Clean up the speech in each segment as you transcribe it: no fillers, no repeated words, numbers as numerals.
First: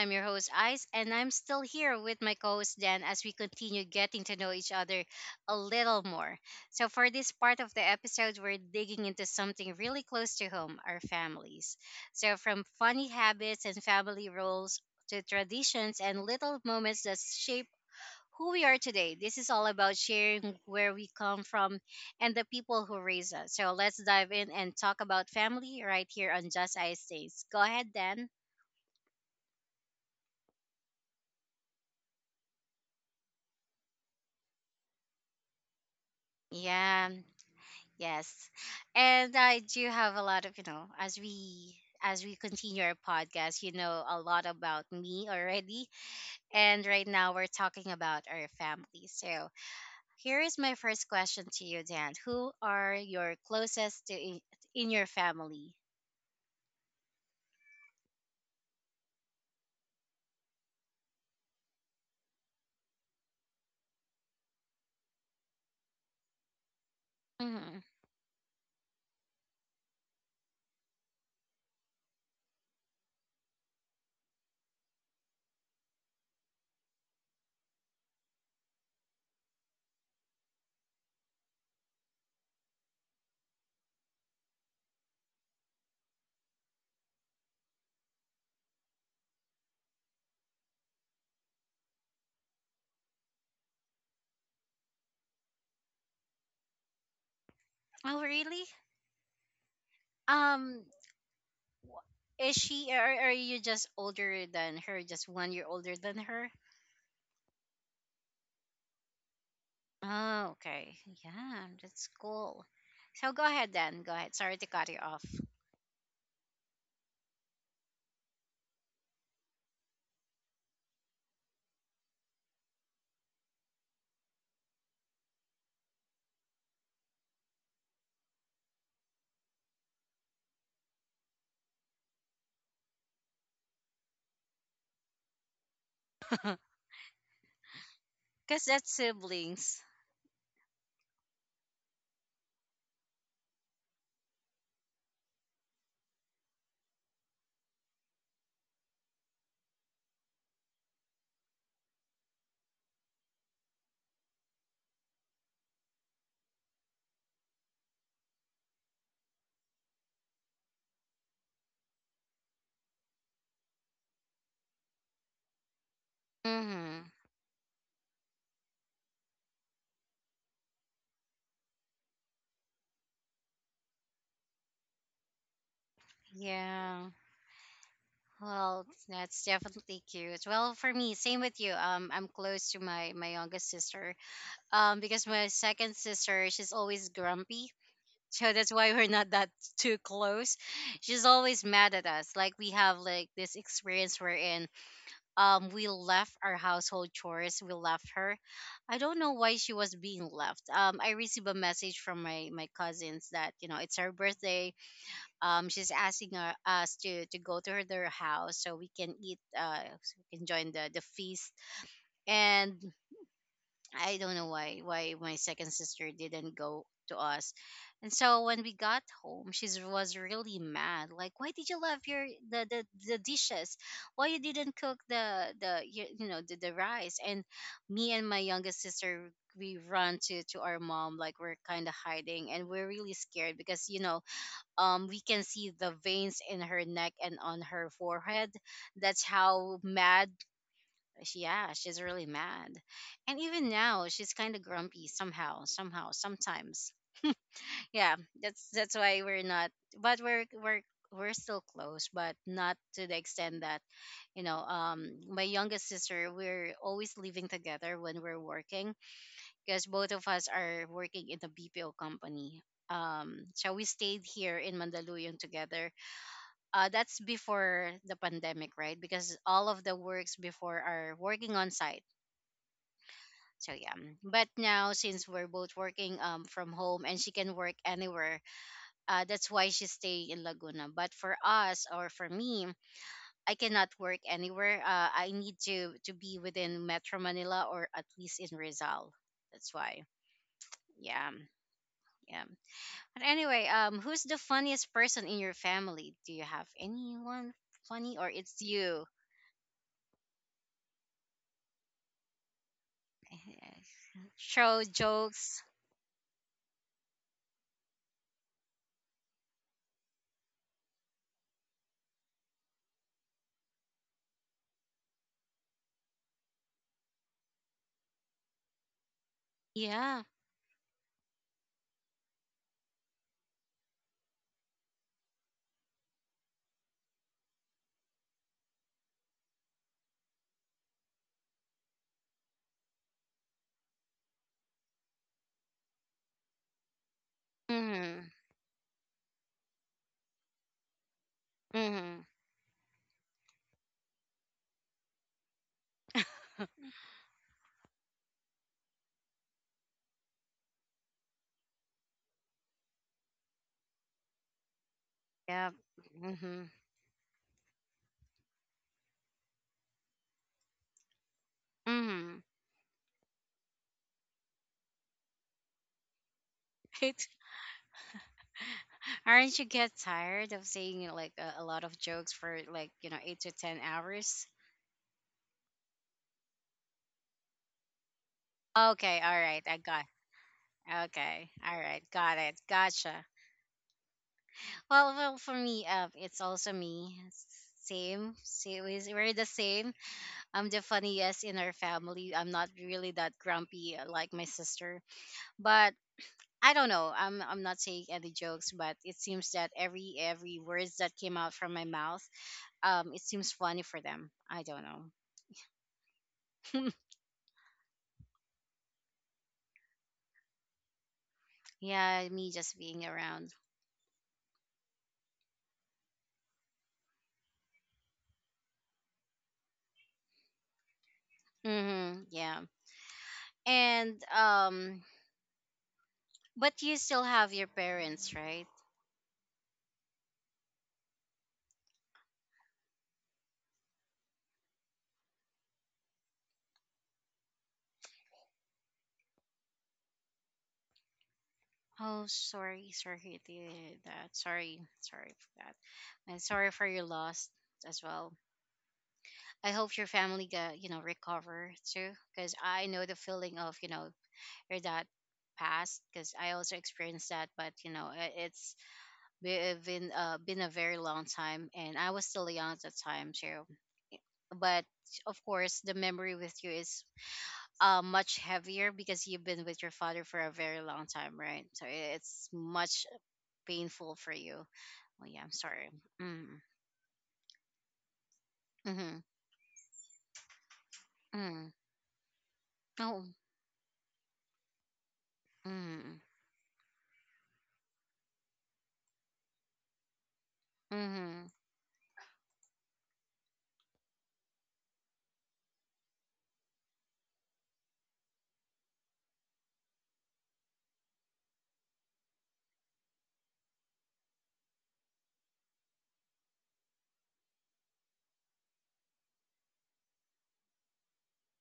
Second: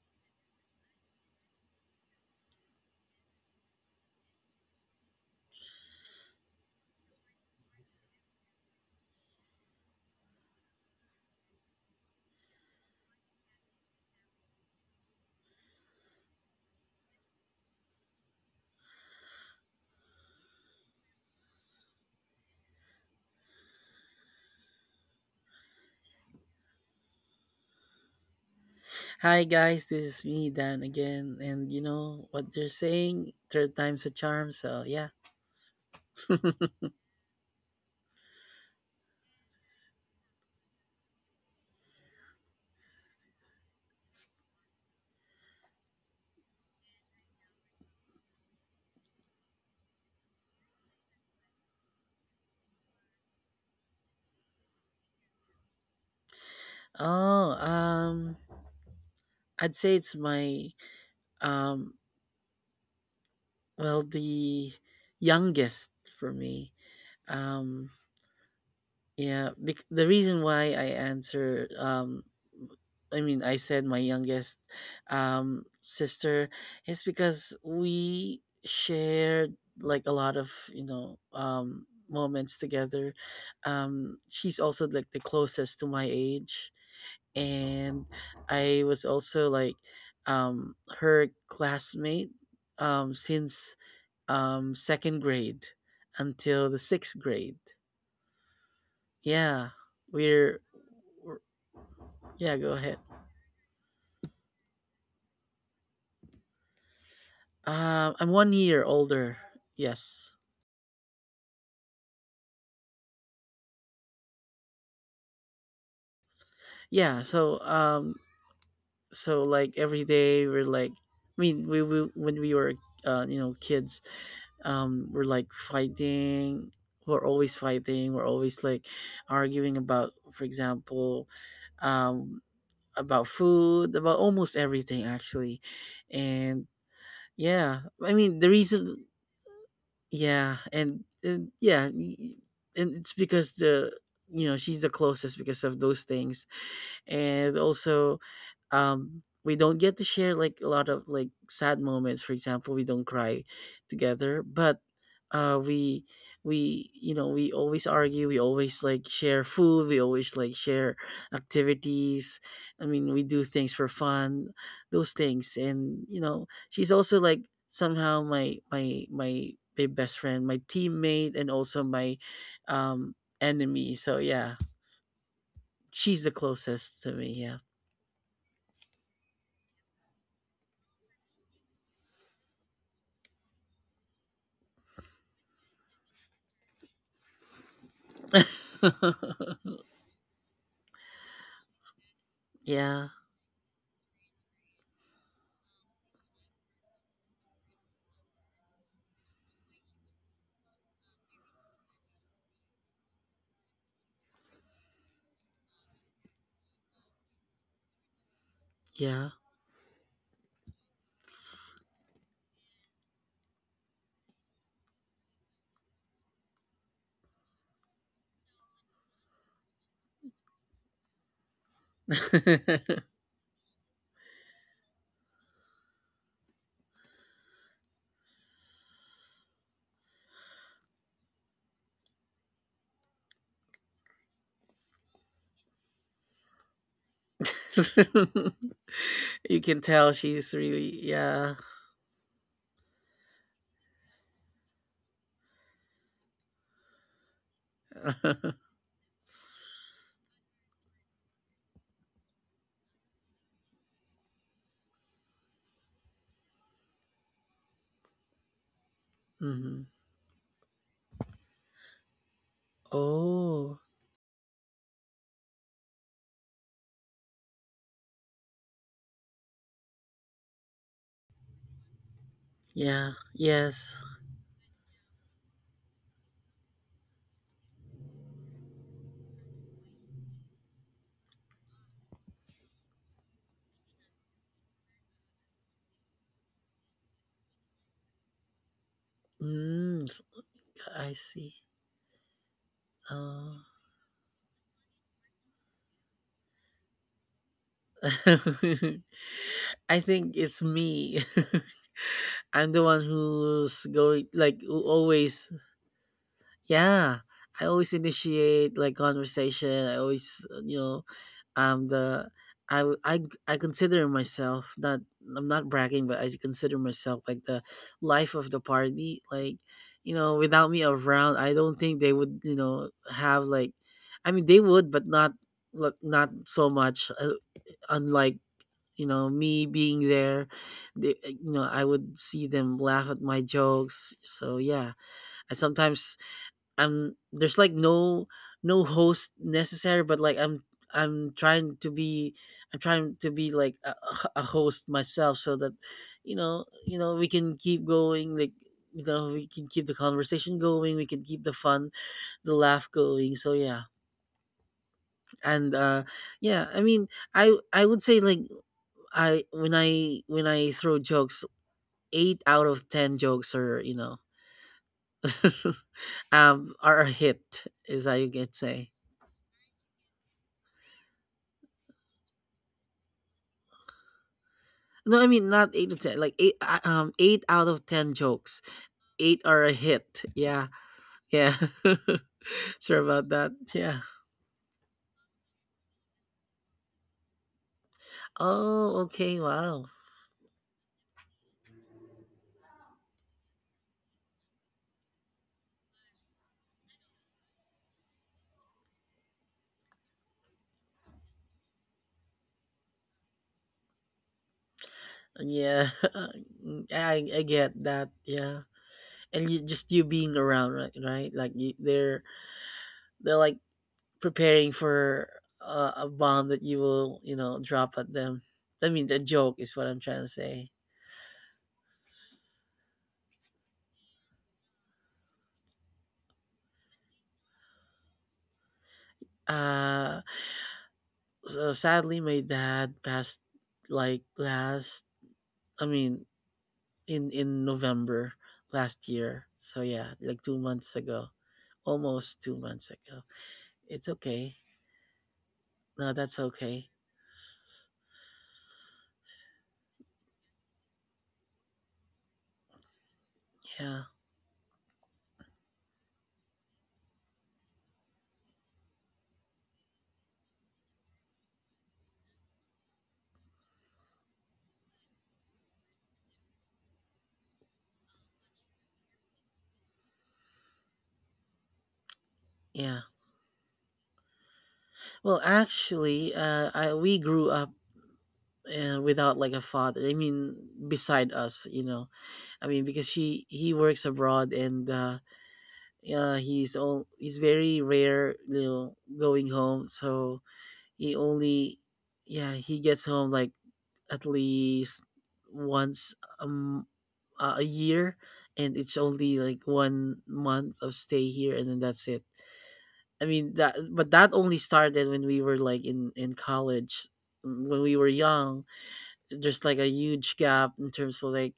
I'm your host, Ice, and I'm still here with my co host, Dan, as we continue getting to know each other a little more. So, for this part of the episode, we're digging into something really close to home our families. So, from funny habits and family roles to traditions and little moments that shape who we are today, this is all about sharing where we come from and the people who raise us. So, let's dive in and talk about family right here on Just Ice Things. Go ahead, Dan. Hi guys, this is me Dan again, and you know what they're saying, third time's a charm. So yeah. Yeah, yes. And I do have a lot of, as we continue our podcast, you know a lot about me already. And right now we're talking about our family. So here is my first question to you, Dan. Who are your closest to in your family? Oh, um, I'd say it's my um, well, the youngest for me. hmm Um, the reason why I answer, I mean, I said my youngest sister is because we shared like a lot of, you know, moments together. She's also like the closest to my age, and I was also like her classmate since second grade until the sixth grade. Oh, really? Yeah, we're Um, we're is yeah, go she or ahead. are you just older than her? Just 1 year older than her? I'm 1 year older. Yes. Oh, okay. Yeah, that's cool. So go ahead then. Go ahead. Sorry to cut you off. Yeah, so, um, so, like, every day we're, like I mean, we when we were, you know, kids, we're, like, fighting. We're always fighting. We're always, like, arguing about, for example, um, about food, about almost everything, actually, and yeah, I mean, the Because that's reason. siblings. Yeah, and yeah, y- y- and it's because, the you know, she's the closest because of those things, and also, we don't get to share like a lot of like sad moments. For example, we don't cry together, but uh we we you know, we always argue, we always like share food, we always like share activities. I mean, we do things for fun, those things. And you know, she's Hmm also like somehow my best friend, my teammate, and also my um enemy. So yeah, she's the closest Yeah. to me. Yeah. Well, that's definitely cute. Well, for me, same with you. I'm close to my youngest sister. Because my second sister, she's always grumpy. So that's why we're not that too close. She's always mad at us. Like we have yeah. like this experience we're in. We left our household chores, we left her. I don't know why she was being left. I received a message from my cousins that, you know, it's her birthday. She's asking us to go to her, their house, so we can Yeah. eat, so we can join the feast. And I don't know why my second sister didn't go to us. And so when we got home, she was really mad. Like, why did you left your the, the, the dishes? Why you didn't cook the you, you know, the rice? And me and my youngest sister, we run to our mom, like we're kind of hiding and we're really scared, because, you know, we can see the veins in her neck and on her forehead. That's you how can tell mad she's really, she, yeah. yeah, she's really mad. And even now, she's kind of grumpy somehow, somehow, sometimes. Yeah, that's why we're not, but we're still close, but not to the extent that, you know, my youngest sister, we're always living together when we're working, hmm. because both of us are working in the BPO company. So Oh, we stayed here in Mandaluyong together. That's before the pandemic, right? Because all of the works before are working on site. yeah. So yeah, Yes. But now since we're both working from home and she can work anywhere, that's why she stay in Laguna. But for us or for me, I cannot work anywhere. I need to be within Metro Manila or at least in Rizal. That's why. Mm, I Yeah, see. yeah. But anyway, Oh. Who's the funniest person in your family? Do you have anyone funny or it's you? I think it's me. I'm the one who's going, like, who Show always. jokes. Yeah, I always initiate like conversation. I always, you know, the I consider myself not, I'm not bragging, but I consider myself like the life of the party. Like, you Yeah. know, without me around, I don't think they would, you know, have like, I mean, they would, but not like, not so much. Unlike, you know, me being there, you know, I would see them laugh at my jokes. So yeah, I sometimes, I'm there's like no Mm-hmm. no host necessary, but like I'm trying to Mm-hmm. be, I'm trying to be like a host myself, so that you know, you know, we can keep going, like, you know, we can keep the conversation going, we can keep the fun, the laugh going. So yeah. Yeah. and uh Mm-hmm. yeah i mean i i would say like, I when I when I throw jokes, Mm-hmm. eight out of ten jokes are, you know, are a It's, hit, is how you can say. aren't you get tired of seeing like a lot of jokes for like, you know, 8 to 10 hours? No, I mean not 8 to 10. Like eight, 8 out of 10 jokes, Okay, all eight right, are a I got. hit. Yeah, Okay, yeah. all right, got it, Sure gotcha. about that. Yeah. Well, well, for me, it's also me. Same, same. Oh, We're okay. the Wow. same. I'm the funniest in our family. I'm not really that grumpy like my sister, but I don't know. I'm not saying any jokes, but it seems that every words that came out from my mouth, it seems funny for them. I don't Yeah, know. I get that. Yeah, and you just you being around, right? Right? Like you, yeah, they're me just being they're around. like preparing for a bomb that you will, you know, drop at them. I mean, the joke is what I'm trying to say. Yeah. And but you still have your parents, right? Uh, so sadly, my dad passed like last, I mean, in November last year. So yeah, like 2 months ago, Oh, almost two sorry, months sorry ago. to hear It's that. okay. Sorry, sorry for that, No, and that's sorry for okay. your loss as well. I hope your family got, you know, recover too, because I know the feeling of, you Yeah, know, your dad passed, because I also experienced that. But you know, it's we've been a very long time, and I was still young at the time too. But of course, the memory with you is much heavier because you've been with your father for a very long time, right? So it's yeah. much painful for you. Oh yeah, Well, I'm sorry. actually, Mm. I, we grew up Mm-hmm. without like a father, I mean, beside us, Mm. you know. I mean, because Oh. she he works abroad and, Mm. He's all, he's very rare, you know, going home. So he Mm-hmm. only, yeah, he gets home like at least once um a year, and it's only like 1 month of stay here, and then that's it. I mean that, but that only started when we were like in college, mm, when we were young. There's like a huge gap in terms of like,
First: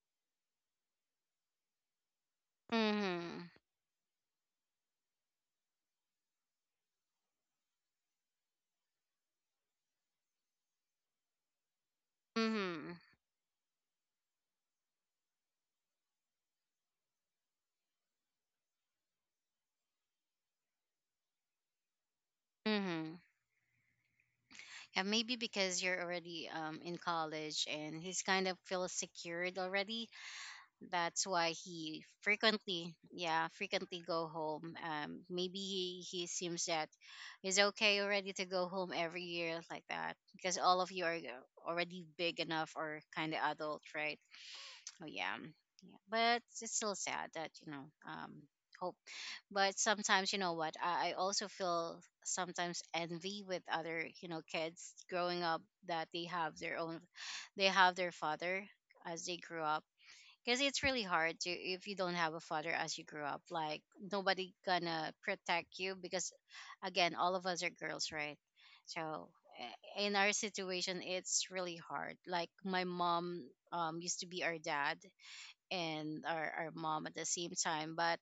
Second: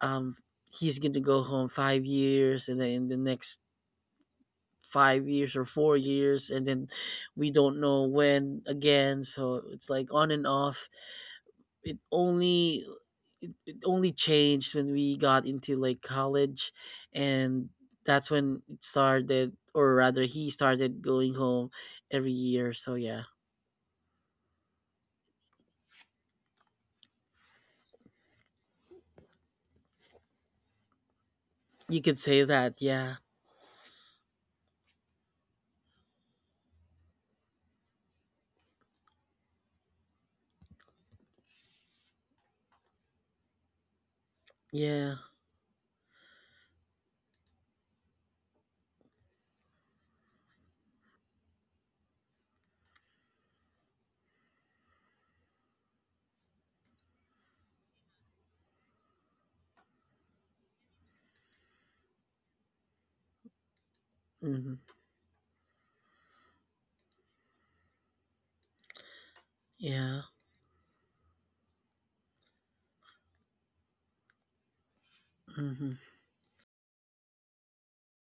um he's going to go home 5 years, and then in the Mm-hmm. next 5 years or 4 years, and then we don't know when again. So it's like on and off. it only Mm-hmm. it only changed when we got into like college, and that's when it started, or rather he started going home every year. So Mm-hmm. yeah. Yeah, maybe because you're already in college and he's kind of feels secured already. That's why You he could say that, frequently, yeah. yeah, frequently go home. Maybe he seems that he's okay already to go home every year like that because all of you are already big enough or kind of adult, right? Oh Yeah. yeah, yeah. But it's still sad that, you know. Hope, but sometimes, you know what? I also feel sometimes envy with other, you know, kids growing up that they have their father as they grew up, because it's really hard to if you don't have a father as you grew up, like nobody Hmm. gonna protect you, because again, all of us are girls, right? So eh, in Yeah. our situation it's really hard. Like my mom used to be our dad Hmm. and our mom at the same time, but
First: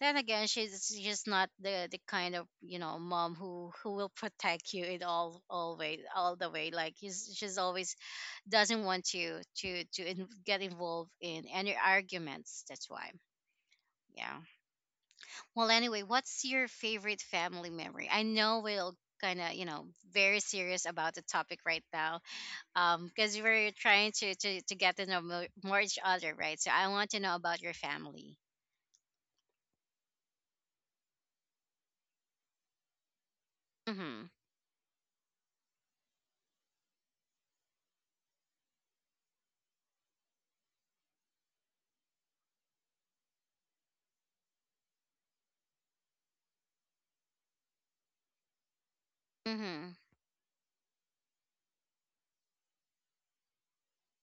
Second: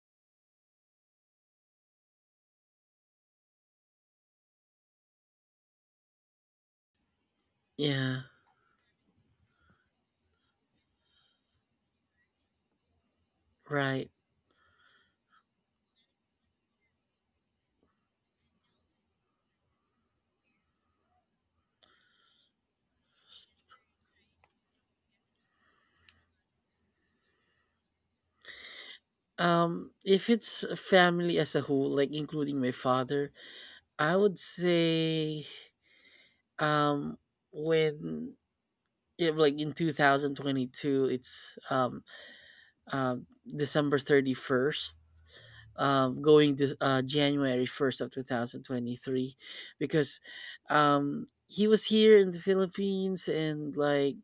then again, she's just not the kind of, you know, mom who will protect you in all way all the way. Like she's always Yeah. doesn't want to get involved in any arguments. That's why. Right. Yeah. Well, anyway, what's your favorite family memory? I know we'll kind of, you know, very serious about the topic right now, because we're trying to get to know more each other, right? So I want to know about your family. If it's a family as a whole, like including my father, I Mm-hmm. would say um when it, like in 2022, it's um, December 31st, going to January 1st of 2023, Mm-hmm. because he was here in the Philippines, and like,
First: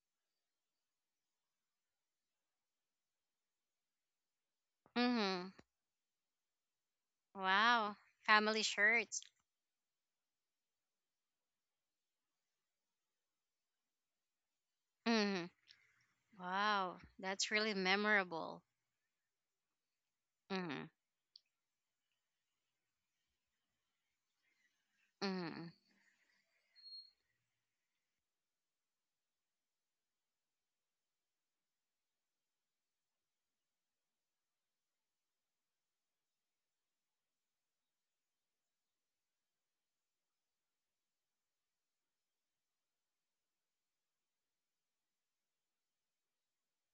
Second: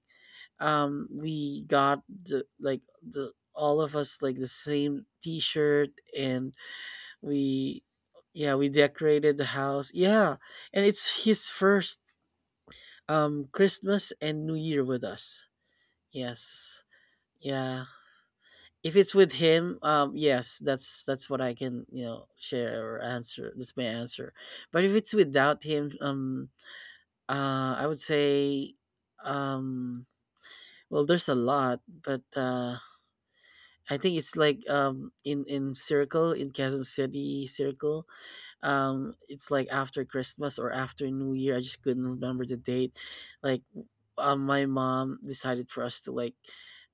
we got the, like, the all of us like the same Mm-hmm. T-shirt, and we, Wow, yeah, family we shirts. decorated the house. Yeah. And it's his first Christmas and New Year with Mm-hmm. us. Yes. Wow, that's really Yeah. memorable. If it's with him, yes, Mm-hmm. that's what I can, you know, share or answer. That's my answer. But if it's without Mm-hmm. him, I would say um well, there's a lot, but I think it's like, in circle, in Quezon City circle. It's like after Christmas or after New Year, I just couldn't remember the date. like w- my mom decided for us to like,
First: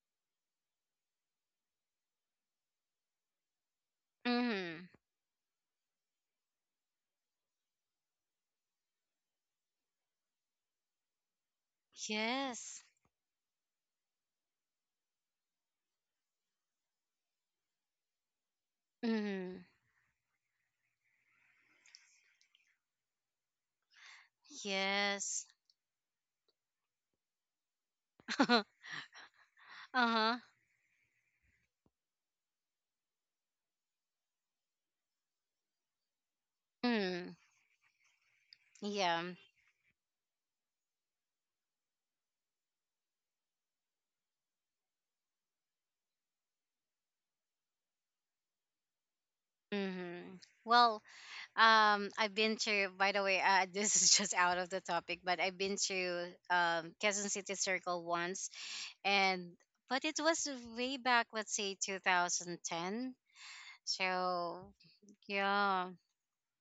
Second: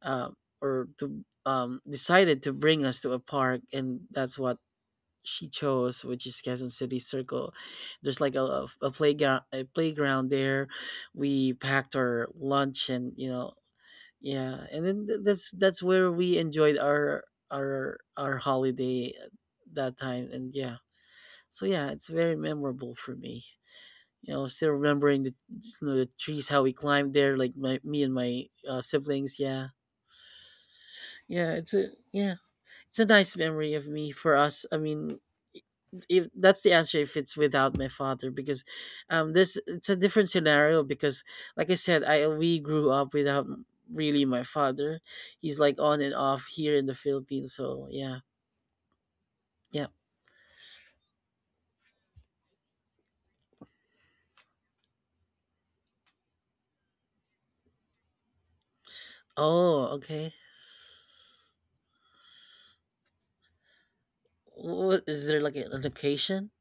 uh, or to decided to bring us to a park, and that's what Mm-hmm. she chose, which is Quezon City Circle. There's like a playground, a playground there. We packed our Yes. lunch, and you know, yeah, and then that's where we enjoyed our holiday at Mm-hmm. that time. And yeah, so yeah, it's very memorable for me. You know, still remembering, the Yes. you know, the trees, how we climbed there, like my, me and my siblings. Yeah, uh-huh. yeah, it's a, yeah, it's a nice memory of me for us. I mean, if that's the answer, if Mm. it's without my father, because Yeah. This, it's a different scenario because like I said, I we grew up without really my father. He's like on and off here in the Philippines. So yeah. Yeah. Mm-hmm. Well, I've been to. By the way, this is just out of the topic, but I've been to Quezon City Circle once, and Oh, but it okay. was way back, let's say 2010. So What is there, like, an yeah, occasion?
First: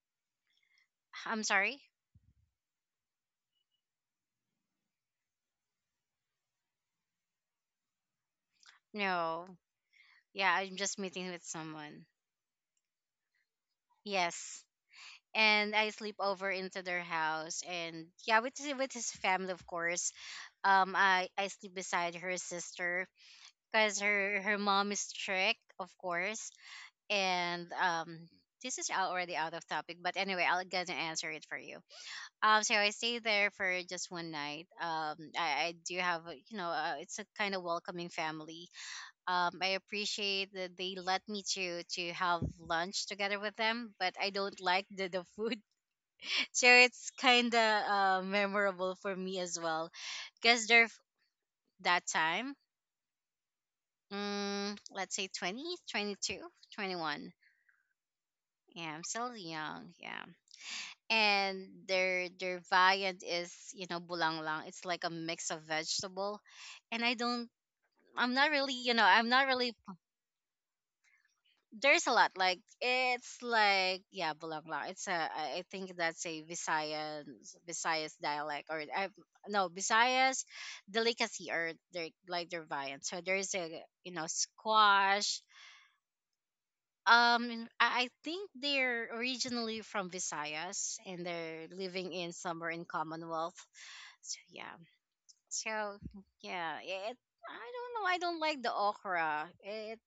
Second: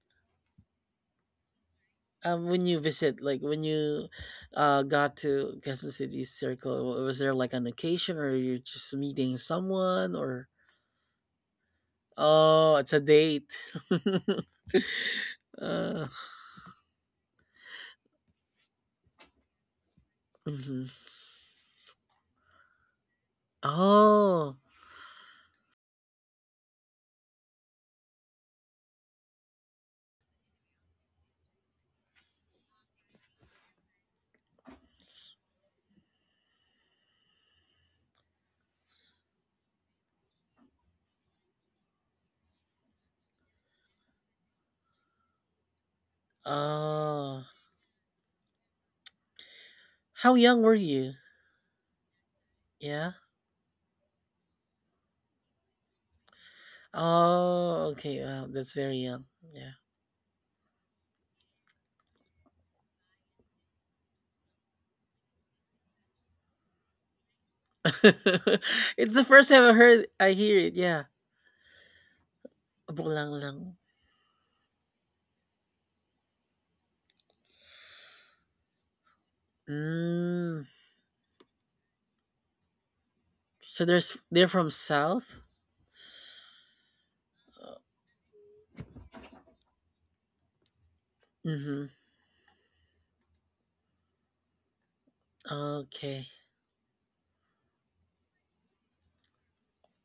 I'm sorry. When you visit, like when you got to Quezon City Circle, was there like an occasion, or you're just meeting No, someone, or, yeah, I'm just meeting with someone. oh, it's a date? Yes. And I uh, sleep over into their house, and yeah, with with his family, of course. mhm. I sleep beside her sister, because her Oh, mom is strict, of course. And this is already out of topic, but anyway, I'll gonna answer it for you. So I stay there for just one night. I do have you know, it's a kind of welcoming family. I appreciate that they let me to have lunch together with them, but I don't like the food, so it's oh, kind of memorable for me as well. how young Because were there you? that time, Yeah. Let's say 20, 22, 21. Oh, okay. Wow, that's Yeah, very I'm young. still Yeah. young. Yeah. And their viand is, you know, bulanglang. It's like a mix of vegetable. And I'm not really, you know, it's the I'm not first time really I heard, I hear it. Yeah. there's a lot. Like Bulang it's lang. like, yeah, bulanglang. It's a I think that's a visayan Visayas dialect, or I no Visayas Mm. delicacy, or their like their viand. So there's a, So you there's, know, they're from squash. South. Um, Uh, I think they're originally from Visayas, and they're Mm-hmm. living in somewhere in Commonwealth. So yeah. So Okay. yeah, it I don't know. I don't like the okra. It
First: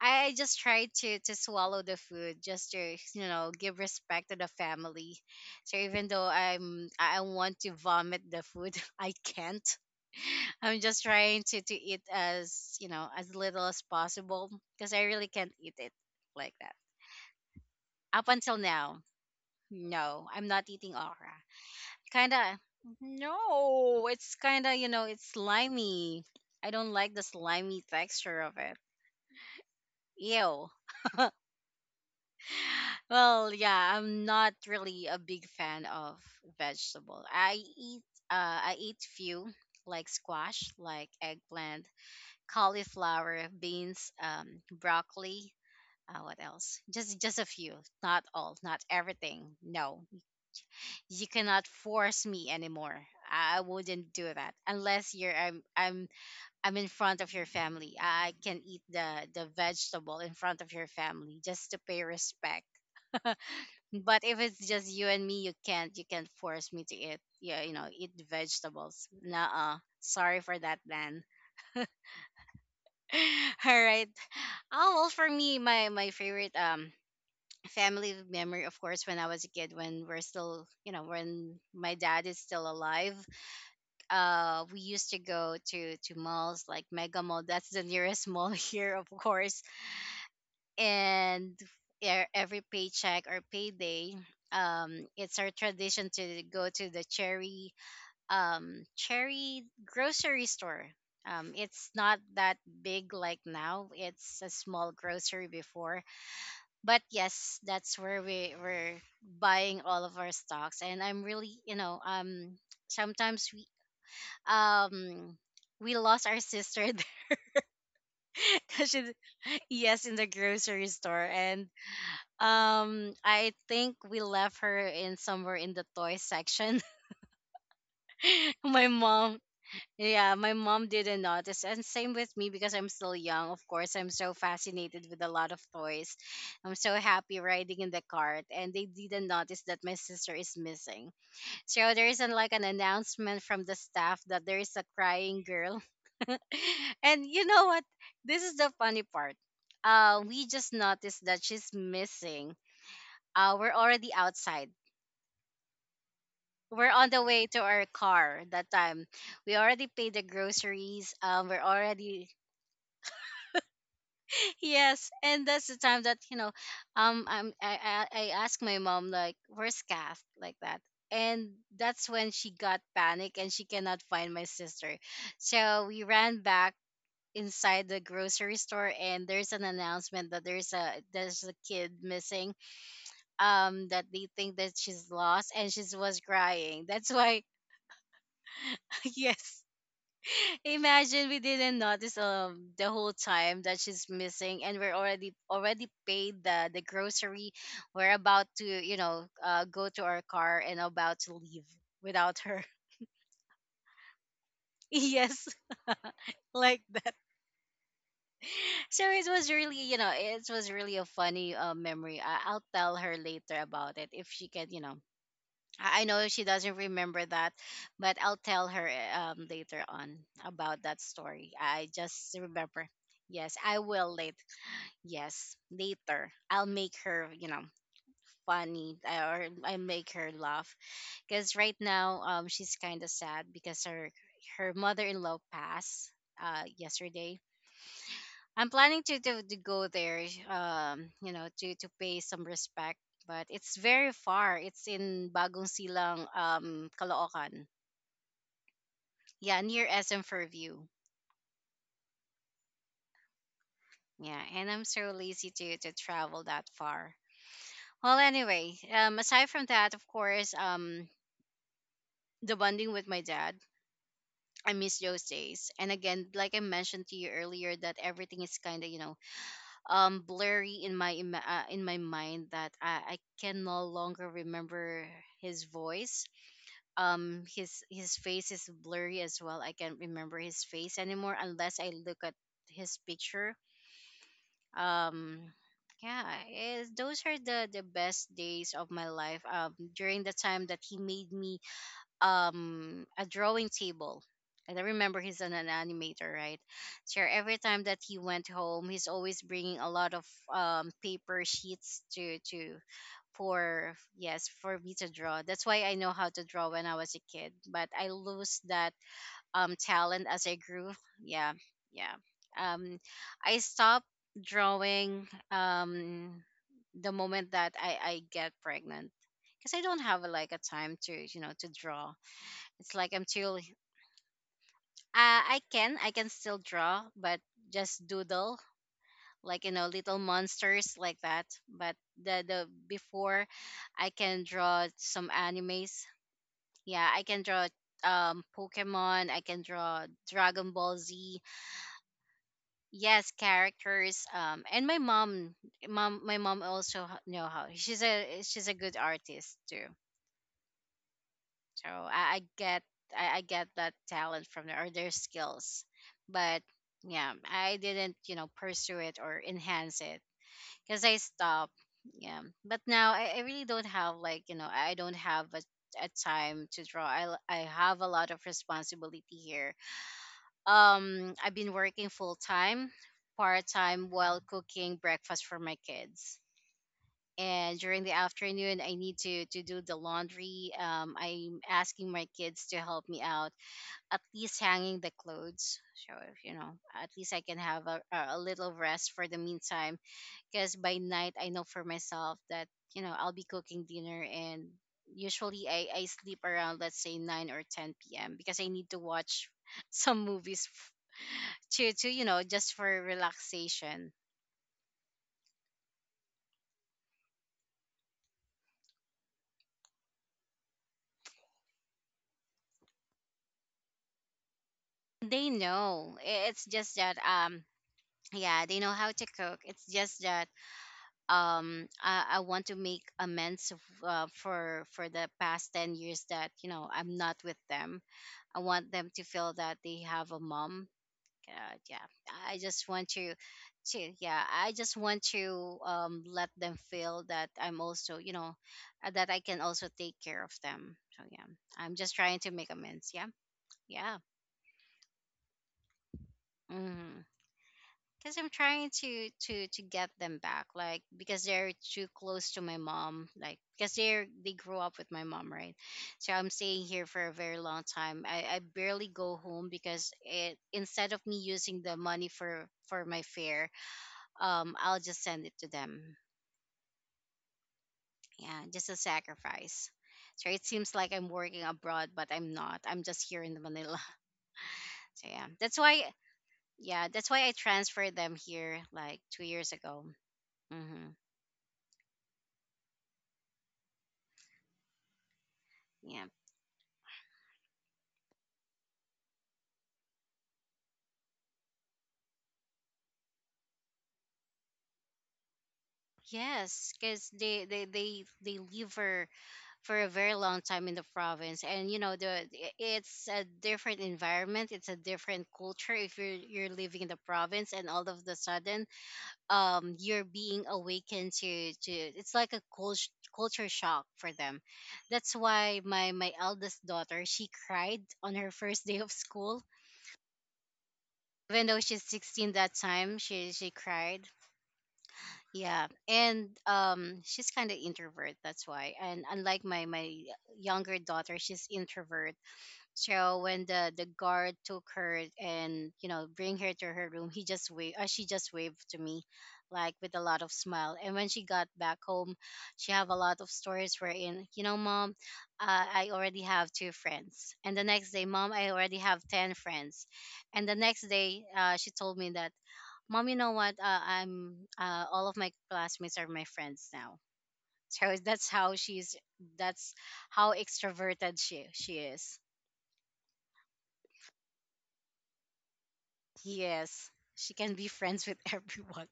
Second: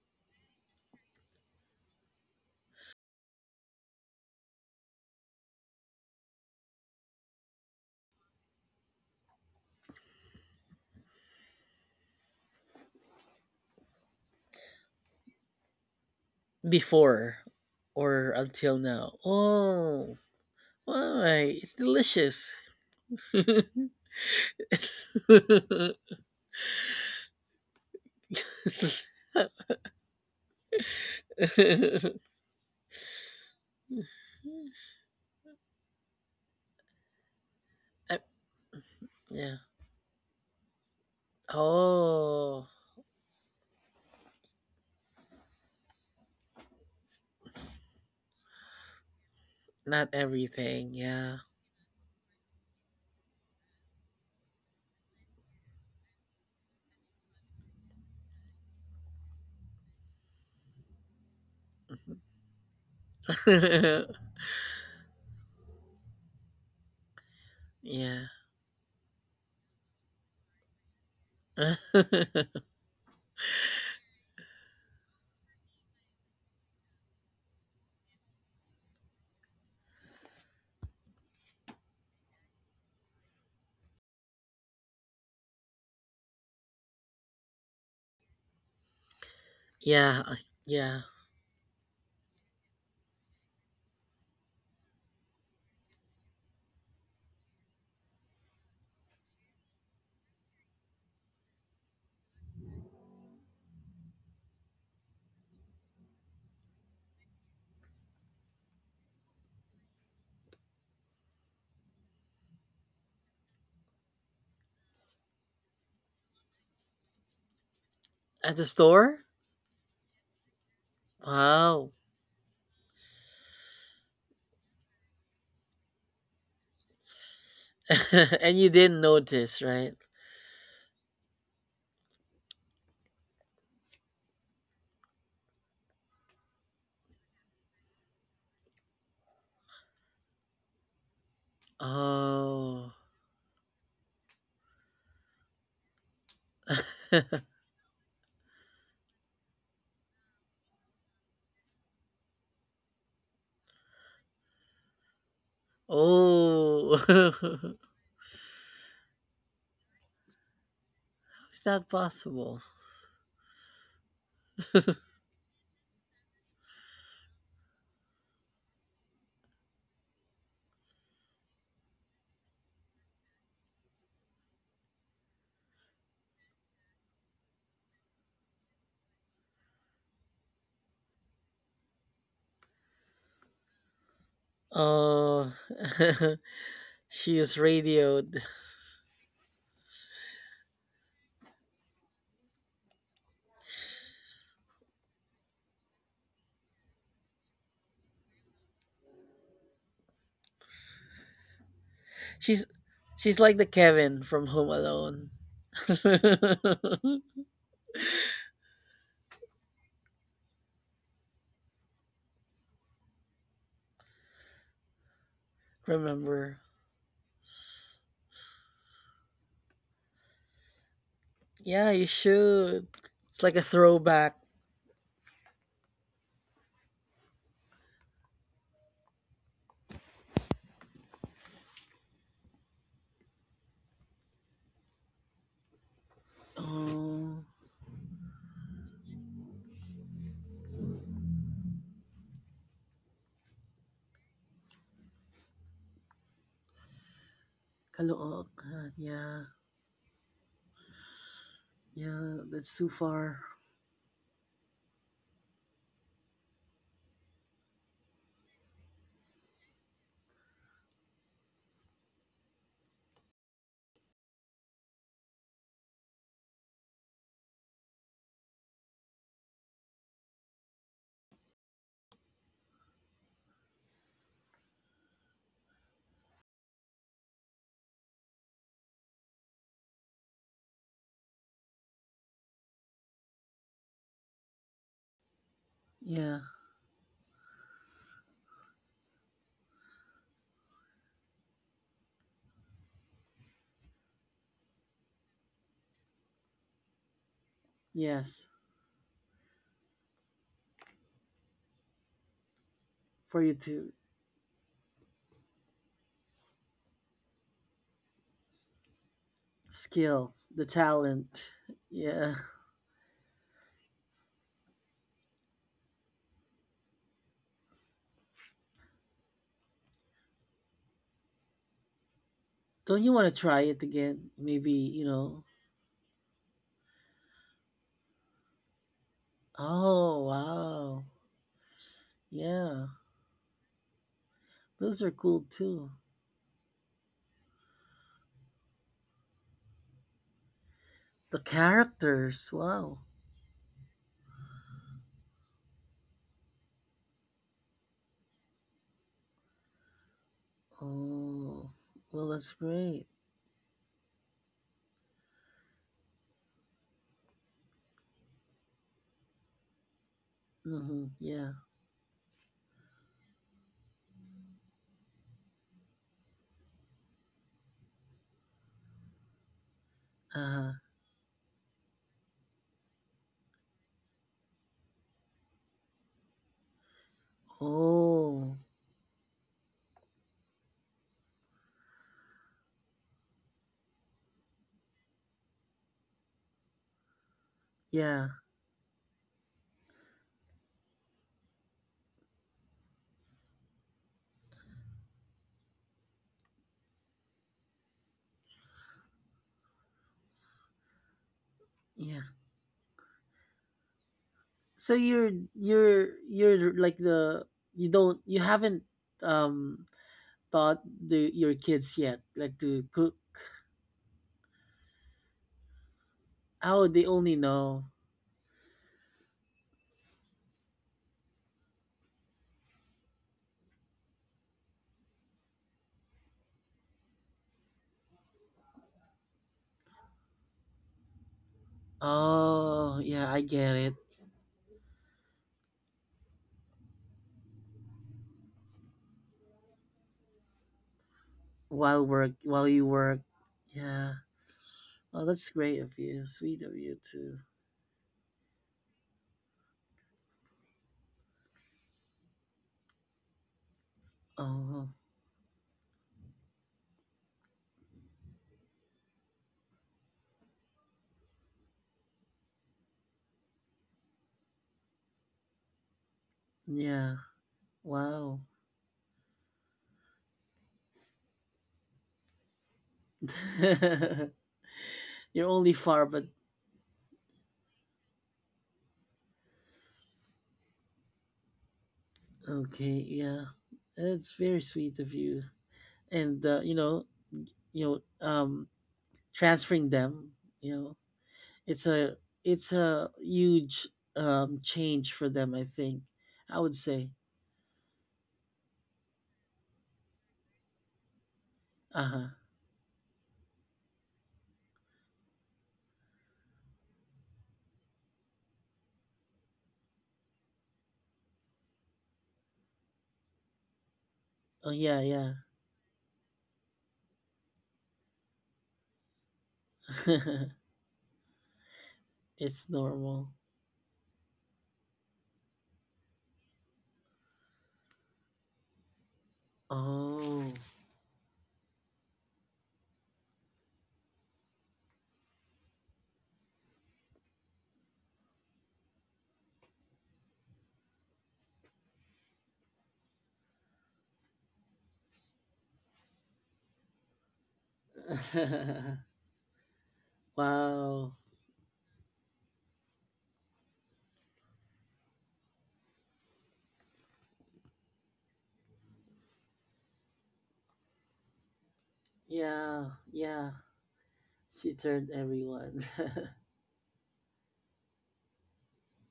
I just try to swallow the food, just to, you know, give respect to the family. So even though I want to vomit the food, I can't. I'm just trying to eat as, you know, as little as possible, because I really can't eat it like that. Before Up or until until now, now? Oh, no, I'm not eating okra. why? It's delicious. Kinda No, it's kinda, you know, it's slimy. I don't like the slimy texture of it. Ew. Well, yeah, I'm not really a big fan of vegetable. Uh, I eat few, yeah. like squash, like eggplant, Oh, cauliflower, beans, broccoli, what else? Just a few, not all, not everything. No. not everything. You Yeah. cannot force me anymore. I wouldn't do that unless you're I'm in front of your family. I can eat the vegetable in front of your family just to pay respect, but if it's just you and me, you can't force me to eat, yeah, you know, yeah. eat yeah. vegetables. Nuh. Sorry for that man. uh, All right. Oh well, for me, my favorite family memory, of course, when I was a kid, when we're still, you know, when my dad is still alive. Uh, we used to go to malls like Mega Mall. That's the nearest mall here, of course. Yeah. and every paycheck or payday, it's our tradition to go to the Cherry, Cherry grocery store. It's not that big like now. It's a small grocery before, but yes, that's where we were buying all of our stocks. And I'm really, you know, sometimes um we lost our sister there. At the 'Cause she store? Yes, in the grocery store. And Wow. um, I think we left her in somewhere in the toy section. and you my didn't mom, notice, right? yeah, my mom didn't notice, and same with me because I'm still young. Of course, I'm so fascinated with a lot of toys. I'm so happy riding in the cart, and they didn't notice that my sister is missing. So there is an, like an Oh. announcement from the staff that there is a crying girl. And you know what? This is the funny part. We just noticed that she's missing. We're already outside. We're oh. on the way to our car that time. We already paid the groceries. How is We're that already possible? Yes, and that's the time that, you know, I'm, I asked my mom like, "Where's Kath?" like that. And that's when she got panic and she cannot find my sister. So we ran back inside the grocery store, and there's an announcement that there's a kid missing, um, that they think that she's lost Oh, and she was crying, that's she why. is radioed. Yes. Imagine we didn't notice, um, the whole time that she's missing, and we're already paid the grocery. We're about to, you know, go to our car and about to leave without her. She's she's like the Kevin from Home Alone. Yes, like that. So it was really, you know, it was really a funny memory. I'll tell her later about it if she can, you know. I know she Remember? doesn't remember that, but I'll tell her, later on, about that story. I Yeah, you just remember. should. It's Yes, like a I will throwback. later. Yes, later. I'll make her, you know, funny, or I make her laugh. Because right now, she's kind of sad because her mother-in-law passed yesterday. Oh, I'm planning to go there, you know, to pay some respect, but it's very far. It's in Bagong Silang, Caloocan. Kaluok. God, yeah, Yeah, near SM Fairview. yeah, that's too far. Yeah, and I'm so lazy to travel that far. Well, anyway, aside from that, of course, the bonding with my dad. I miss those days. And again, like I mentioned to you earlier, that everything is kind of, you know, um, blurry in in my mind that I can no longer remember his voice. His face is blurry as well. I can't remember his face anymore unless I look at his picture. Um, yeah, Yeah, it, those are the best days of my life. During the time that he made me a drawing table. And I remember he's an animator, right? So every time that he yes, went home, he's always bringing a lot of paper sheets to for you to for yes, for me to draw. That's why I know how to draw when I was a kid, but I lose that talent skill as I the grew. talent. Yeah. Yeah. Yeah, um I stopped drawing um the moment that I get pregnant, because I don't have like a time to, you know, to draw. It's don't you like want I'm to too. try it again? Maybe you know. I can still draw, but just doodle, like, you know, little Oh monsters wow, like that. But the the yeah, before, I can draw those are some cool too. animes. Yeah, I can draw Pokemon. I can draw Dragon Ball The Z. characters, wow. Yes, characters. And my mom also know how. She's a good artist too. Oh, So well, I that's get great. I get that talent from there, or their skills. But yeah, I didn't, you know, pursue it or enhance it Mm-hmm. because I Yeah. stopped. Yeah, but now I really don't have like, you know, I don't have a time to draw. I have a lot of responsibility here. Uh-huh. I've been working full time, part time, while cooking breakfast for my kids. And during the Oh, afternoon, I need to do the laundry. Um, I'm asking my kids to help me out, at least hanging the clothes, so, if you know, at least I can have yeah, a little rest for the meantime. Because by night, I know for myself that, you know, I'll be cooking dinner. And usually I sleep around, let's say, 9 or 10 p.m., because I need to watch some movies f- to yeah. you know, just for relaxation. So you're like the, you don't, you haven't um taught the, your kids yet like to cook. They know. It's Oh, just they that only um, know. yeah, they know how to cook. It's just that um, I want to make amends for the past 10 years that, you know, I'm not with them. I want them to feel that they have a mom. Yeah, I just Oh, want yeah, I get it. to yeah, I just want to, um, let them feel that I'm also, you know, that I can also take care of them. So yeah, I'm While just work, trying to while make you amends. work, Yeah. yeah. Yeah. Well, that's great of you. Sweet of you Hmm. too. Because I'm trying to get them back, like, because they're too close to my mom, like, because they grew Oh, up with my mom, right? So I'm staying here for a very long time. I barely go home because it, instead of me using the money for my fare, I'll just send it to them. yeah. Wow. Yeah, just a sacrifice. So it seems like I'm working abroad, but I'm not. I'm just here in Manila. So You're yeah, only that's far, why. but Yeah, that's why I transferred them here like 2 years ago. Mm-hmm. okay, yeah, it's very sweet of you. Yeah. And you know, um, transferring them, you know, it's a, it's a huge change for them. I think I would Yes, say, because they live for a very long time in the province. And, you uh know, huh. It's a different environment, it's a different culture if you're living in the province. And all of the sudden, you're being awakened to it's like a culture shock for them. Oh yeah, That's yeah. why my my eldest daughter, she cried on her first day of school, even though she's 16 it's that time, normal. She cried. Yeah. And she's kind of introvert, that's why. And unlike my my Oh, younger daughter, she's introvert. So when the guard took her and, you know, bring her to her room, he just waved. She just waved to me, like, with a lot of smile. And when she got back home, she have a lot of stories wherein, you know, "Mom, I already have 2 friends." And the next day, "Mom, I already have 10 friends." And the next wow. day, she told me that, "Mom, you know what? I'm all of my classmates are my friends now." So that's how she's. That's how extroverted she is. Yeah, yeah. She turned everyone. Yes, she can be friends with everyone.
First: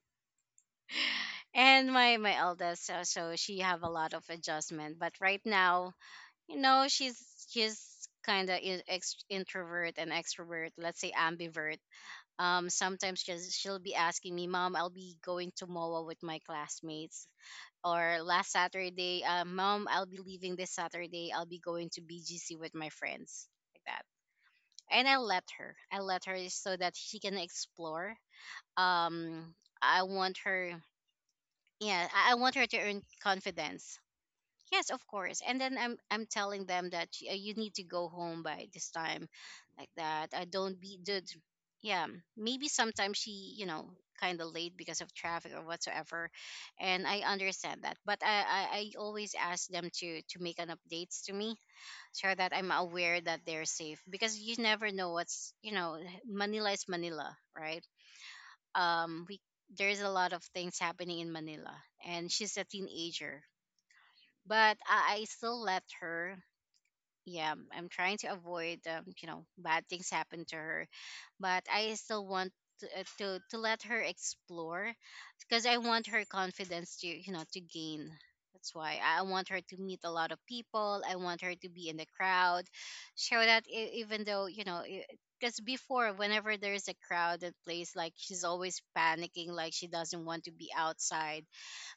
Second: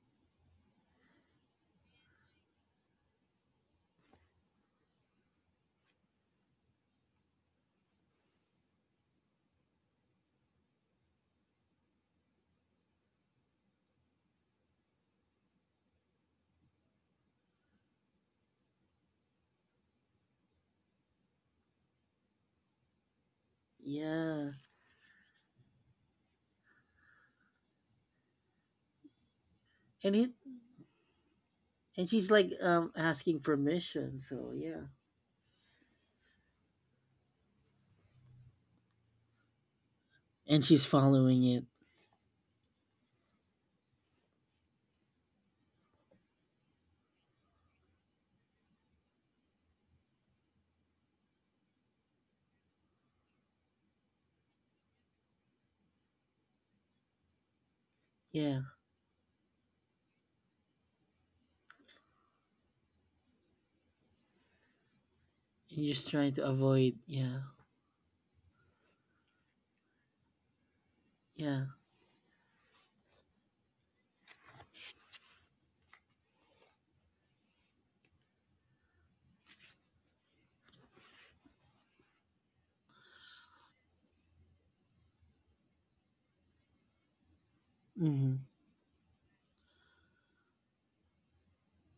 And my eldest, so she have a lot of adjustment. But right now, you know, she's she's kind of introvert and extrovert. Let's say ambivert. Sometimes she'll be asking me, "Mom, I'll be going to MOA with my classmates," or last Saturday, "uh, Mom, I'll be leaving this Saturday. I'll be going to BGC with my friends," like that. yeah, And I let her. I let her so that she can explore. Um, I and it. want her. And Yeah, she's I like want her to earn asking confidence. permission, so yeah. Yes, of course. And then I'm telling them that, you need to go home by this time, like that. I And don't she's be did. following it. Yeah, maybe sometimes she, you know, kind of late because of traffic or whatsoever, and I understand that. But I always ask them to make an updates to me so that I'm aware that they're safe, because you never know what's, you know, Manila is Manila, right? Yeah. We there's a lot of things happening in Manila, and she's a teenager, but I still And let just trying her. to avoid, yeah. Yeah, I'm trying to avoid, you know, bad things happen to her, but Yeah. I still want to let her explore, because I want her confidence to, you know, to gain. That's why I want her to meet a lot of people. I want her to be in the crowd, show that even though, you know. Because before, whenever there's a crowded place, like Hmm. she's always panicking, like she doesn't want to be outside.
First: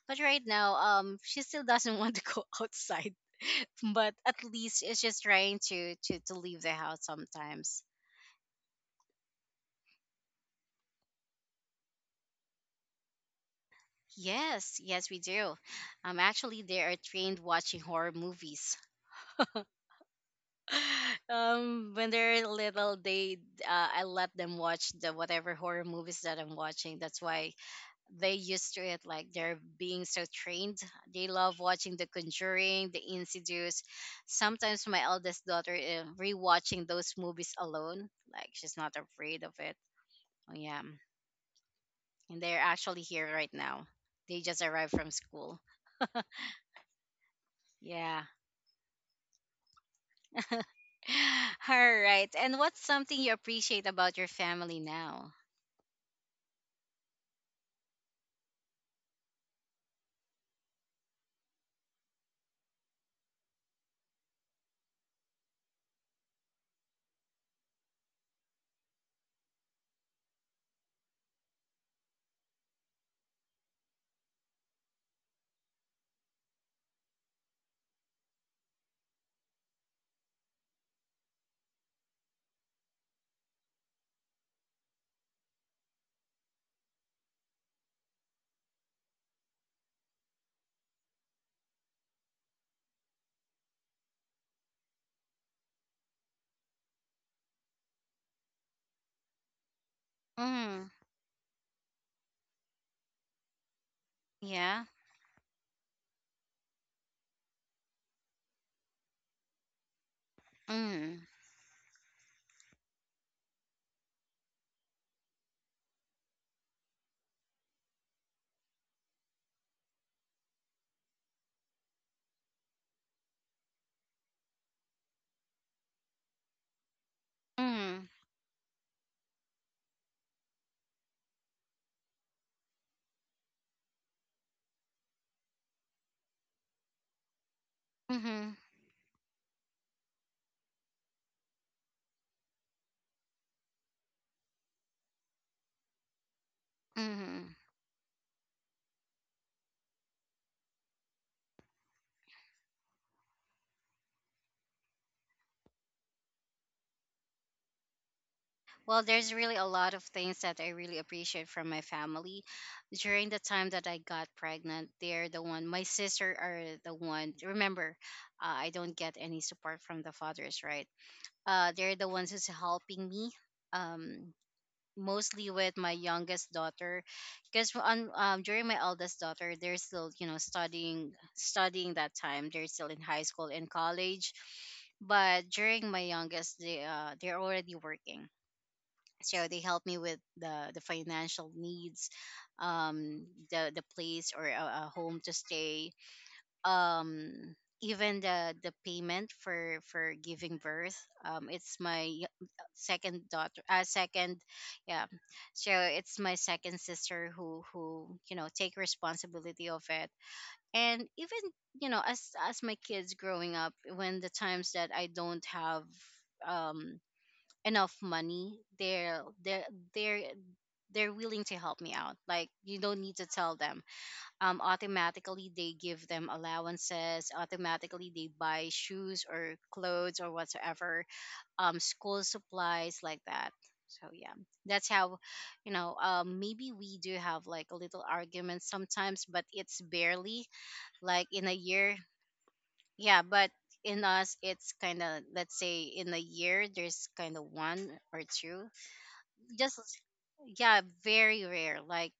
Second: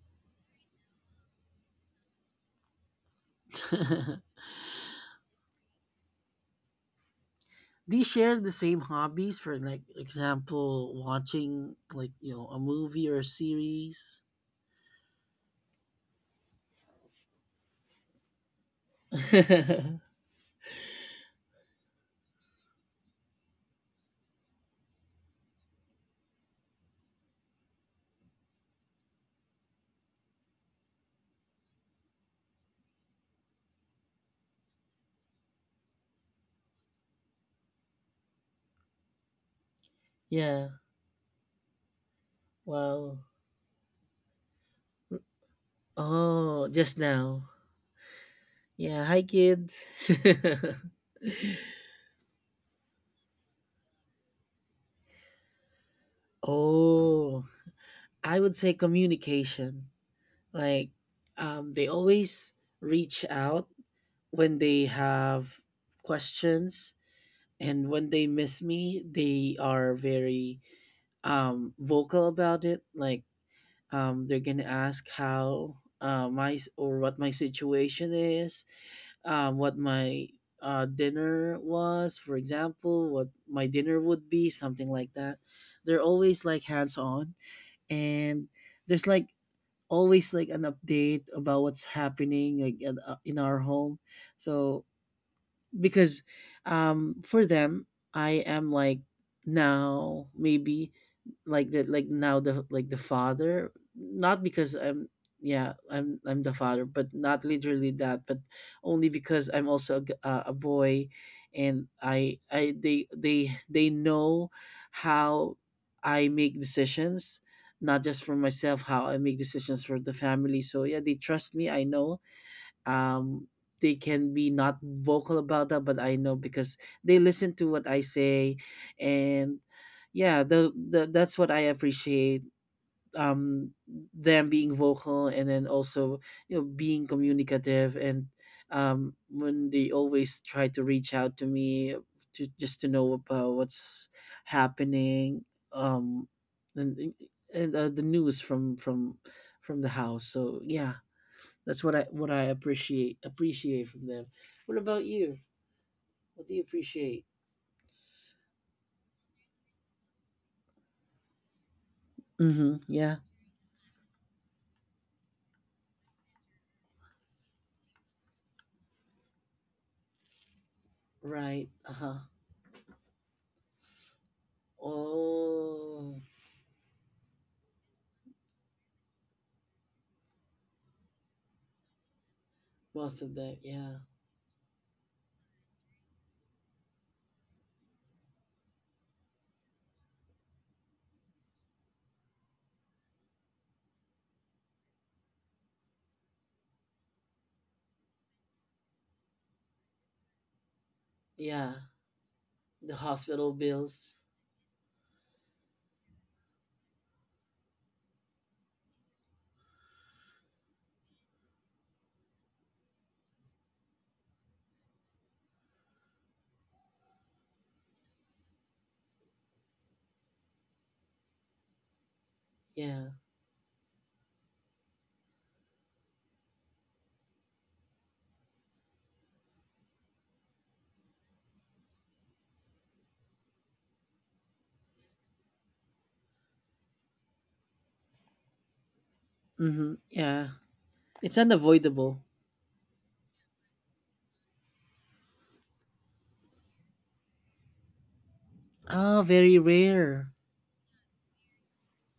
But right now, she still doesn't want to go outside. But at least it's just trying to leave the house sometimes. Do you share the same hobbies for, like, example watching, like, you know, a movie or a series? Yes, yes, we do. Actually, they are trained watching horror movies. Um, when they're little, they I let them watch the whatever horror movies that I'm watching. That's why they used to it like they're being so trained. They love watching The Conjuring, The Insidious. Sometimes my eldest daughter rewatching those movies alone like she's not afraid of it. Oh, Yeah. yeah, and they're actually Wow. here right now. They just arrived from school. Oh, just now. Yeah. Yeah, hi kids. All right, and what's something you appreciate about your family now? oh, I would say communication. Like they always reach out when they have questions, and when they miss me they are very vocal about it. They're gonna ask how my s- or what my situation is, what my dinner was. For example, what my dinner would be, something like that. They're always like hands on, and there's like always like an update about what's happening, like in our home. So because for them I am like, now mm, maybe, like the like now the like the father. Not because yeah. I'm yeah I'm the father, but not literally that. But only because I'm also a, a boy. mm, And I they know how I make decisions, not just for myself. How I make decisions for the family. So yeah, they trust me, I know. um they can be not vocal about that, but I know, because they listen to what I mm, say. And yeah, the that's what I appreciate. um Them being vocal and then also, you know, being communicative, and mm-hmm. When they always try to reach out to me to just to know about what's happening. um and Mm-hmm. and the news from from the house. So yeah, that's what I appreciate from them. What about you? What do you appreciate? Well, there's really a lot of things that I really appreciate from my family. Mm-hmm. Yeah. During the time that I got pregnant, they're the one, my sister are the one. Remember, I don't get any support from the fathers, right? Right. They're the Uh-huh. ones who's helping me, um, mostly with my Oh, youngest daughter, because on during my eldest daughter, they're still you know studying that time. They're still in most high of school them. and Yeah. college, but during my youngest, they they're already working, so they help me with the financial needs, um, the place or a home to stay, um, even the payment for giving birth. Um, Yeah. The second hospital daughter. Bills. Second, yeah. So it's my second sister who you know take responsibility of it. And even you know, as my kids growing up, when the times that I don't have, um, enough money, they're they're they're willing to help me out, like you don't Yeah. need to tell them. Um, automatically they give them allowances, automatically they buy shoes or clothes or whatsoever, um, school supplies like that. So yeah, that's how, you know, um, maybe we do have like a little argument sometimes, but it's Mm-hmm. barely, Yeah. like, It's in a year. unavoidable. Yeah, but in us it's kind of, let's say in a year there's kind of one or two, Oh, very just, rare. yeah, very rare, like,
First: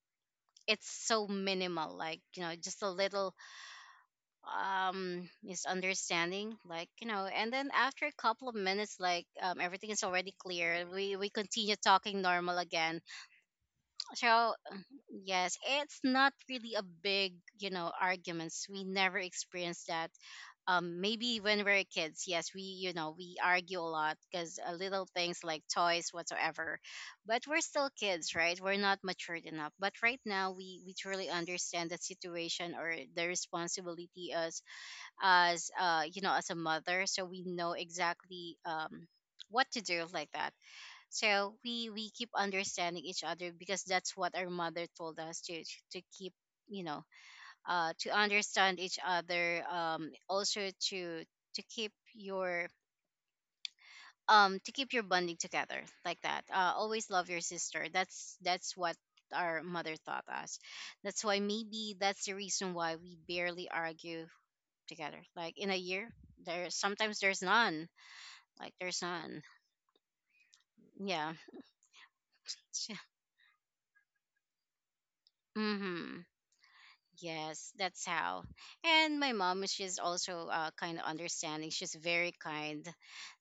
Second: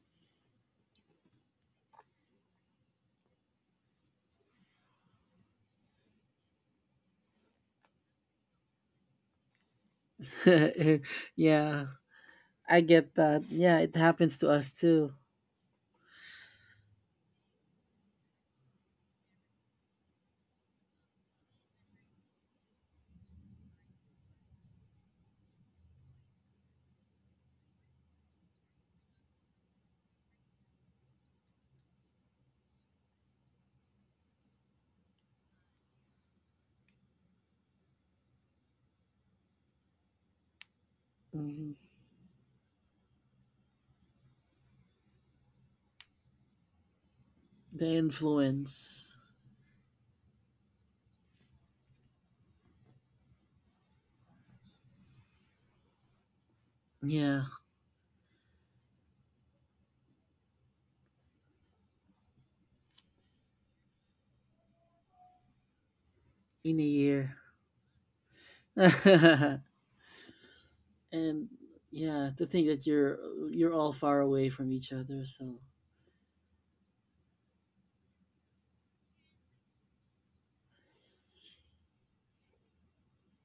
it's so minimal, like you know, just a little, um, misunderstanding, like you know, and then after a couple of minutes, like everything is already clear. We continue Yeah. talking normal I again. get that. Yeah, it happens to So us too. yes, it's not really a big you know arguments, we never experienced that. Um, maybe when we're kids, yes, we you know we argue a lot because little things like toys whatsoever. But we're still kids, right? We're not matured enough, but right now we truly understand the situation or the responsibility as you know as a mother, so we know exactly, um, what to do like that. So Mhm. we keep understanding each other because that's what our mother told us to keep, you know, The to understand each influence. other, also to to keep your, um, to keep your bonding together like that, always love your Yeah. sister. That's what our mother taught us. That's why maybe that's the reason why we barely argue together, like, in a year, there, In a sometimes year. there's none, like there's none. Yeah. And yeah, to think that you're all far away from each other. So Mm-hmm. Yes, that's how. And my mom, is she's also kind of understanding. She's very kind.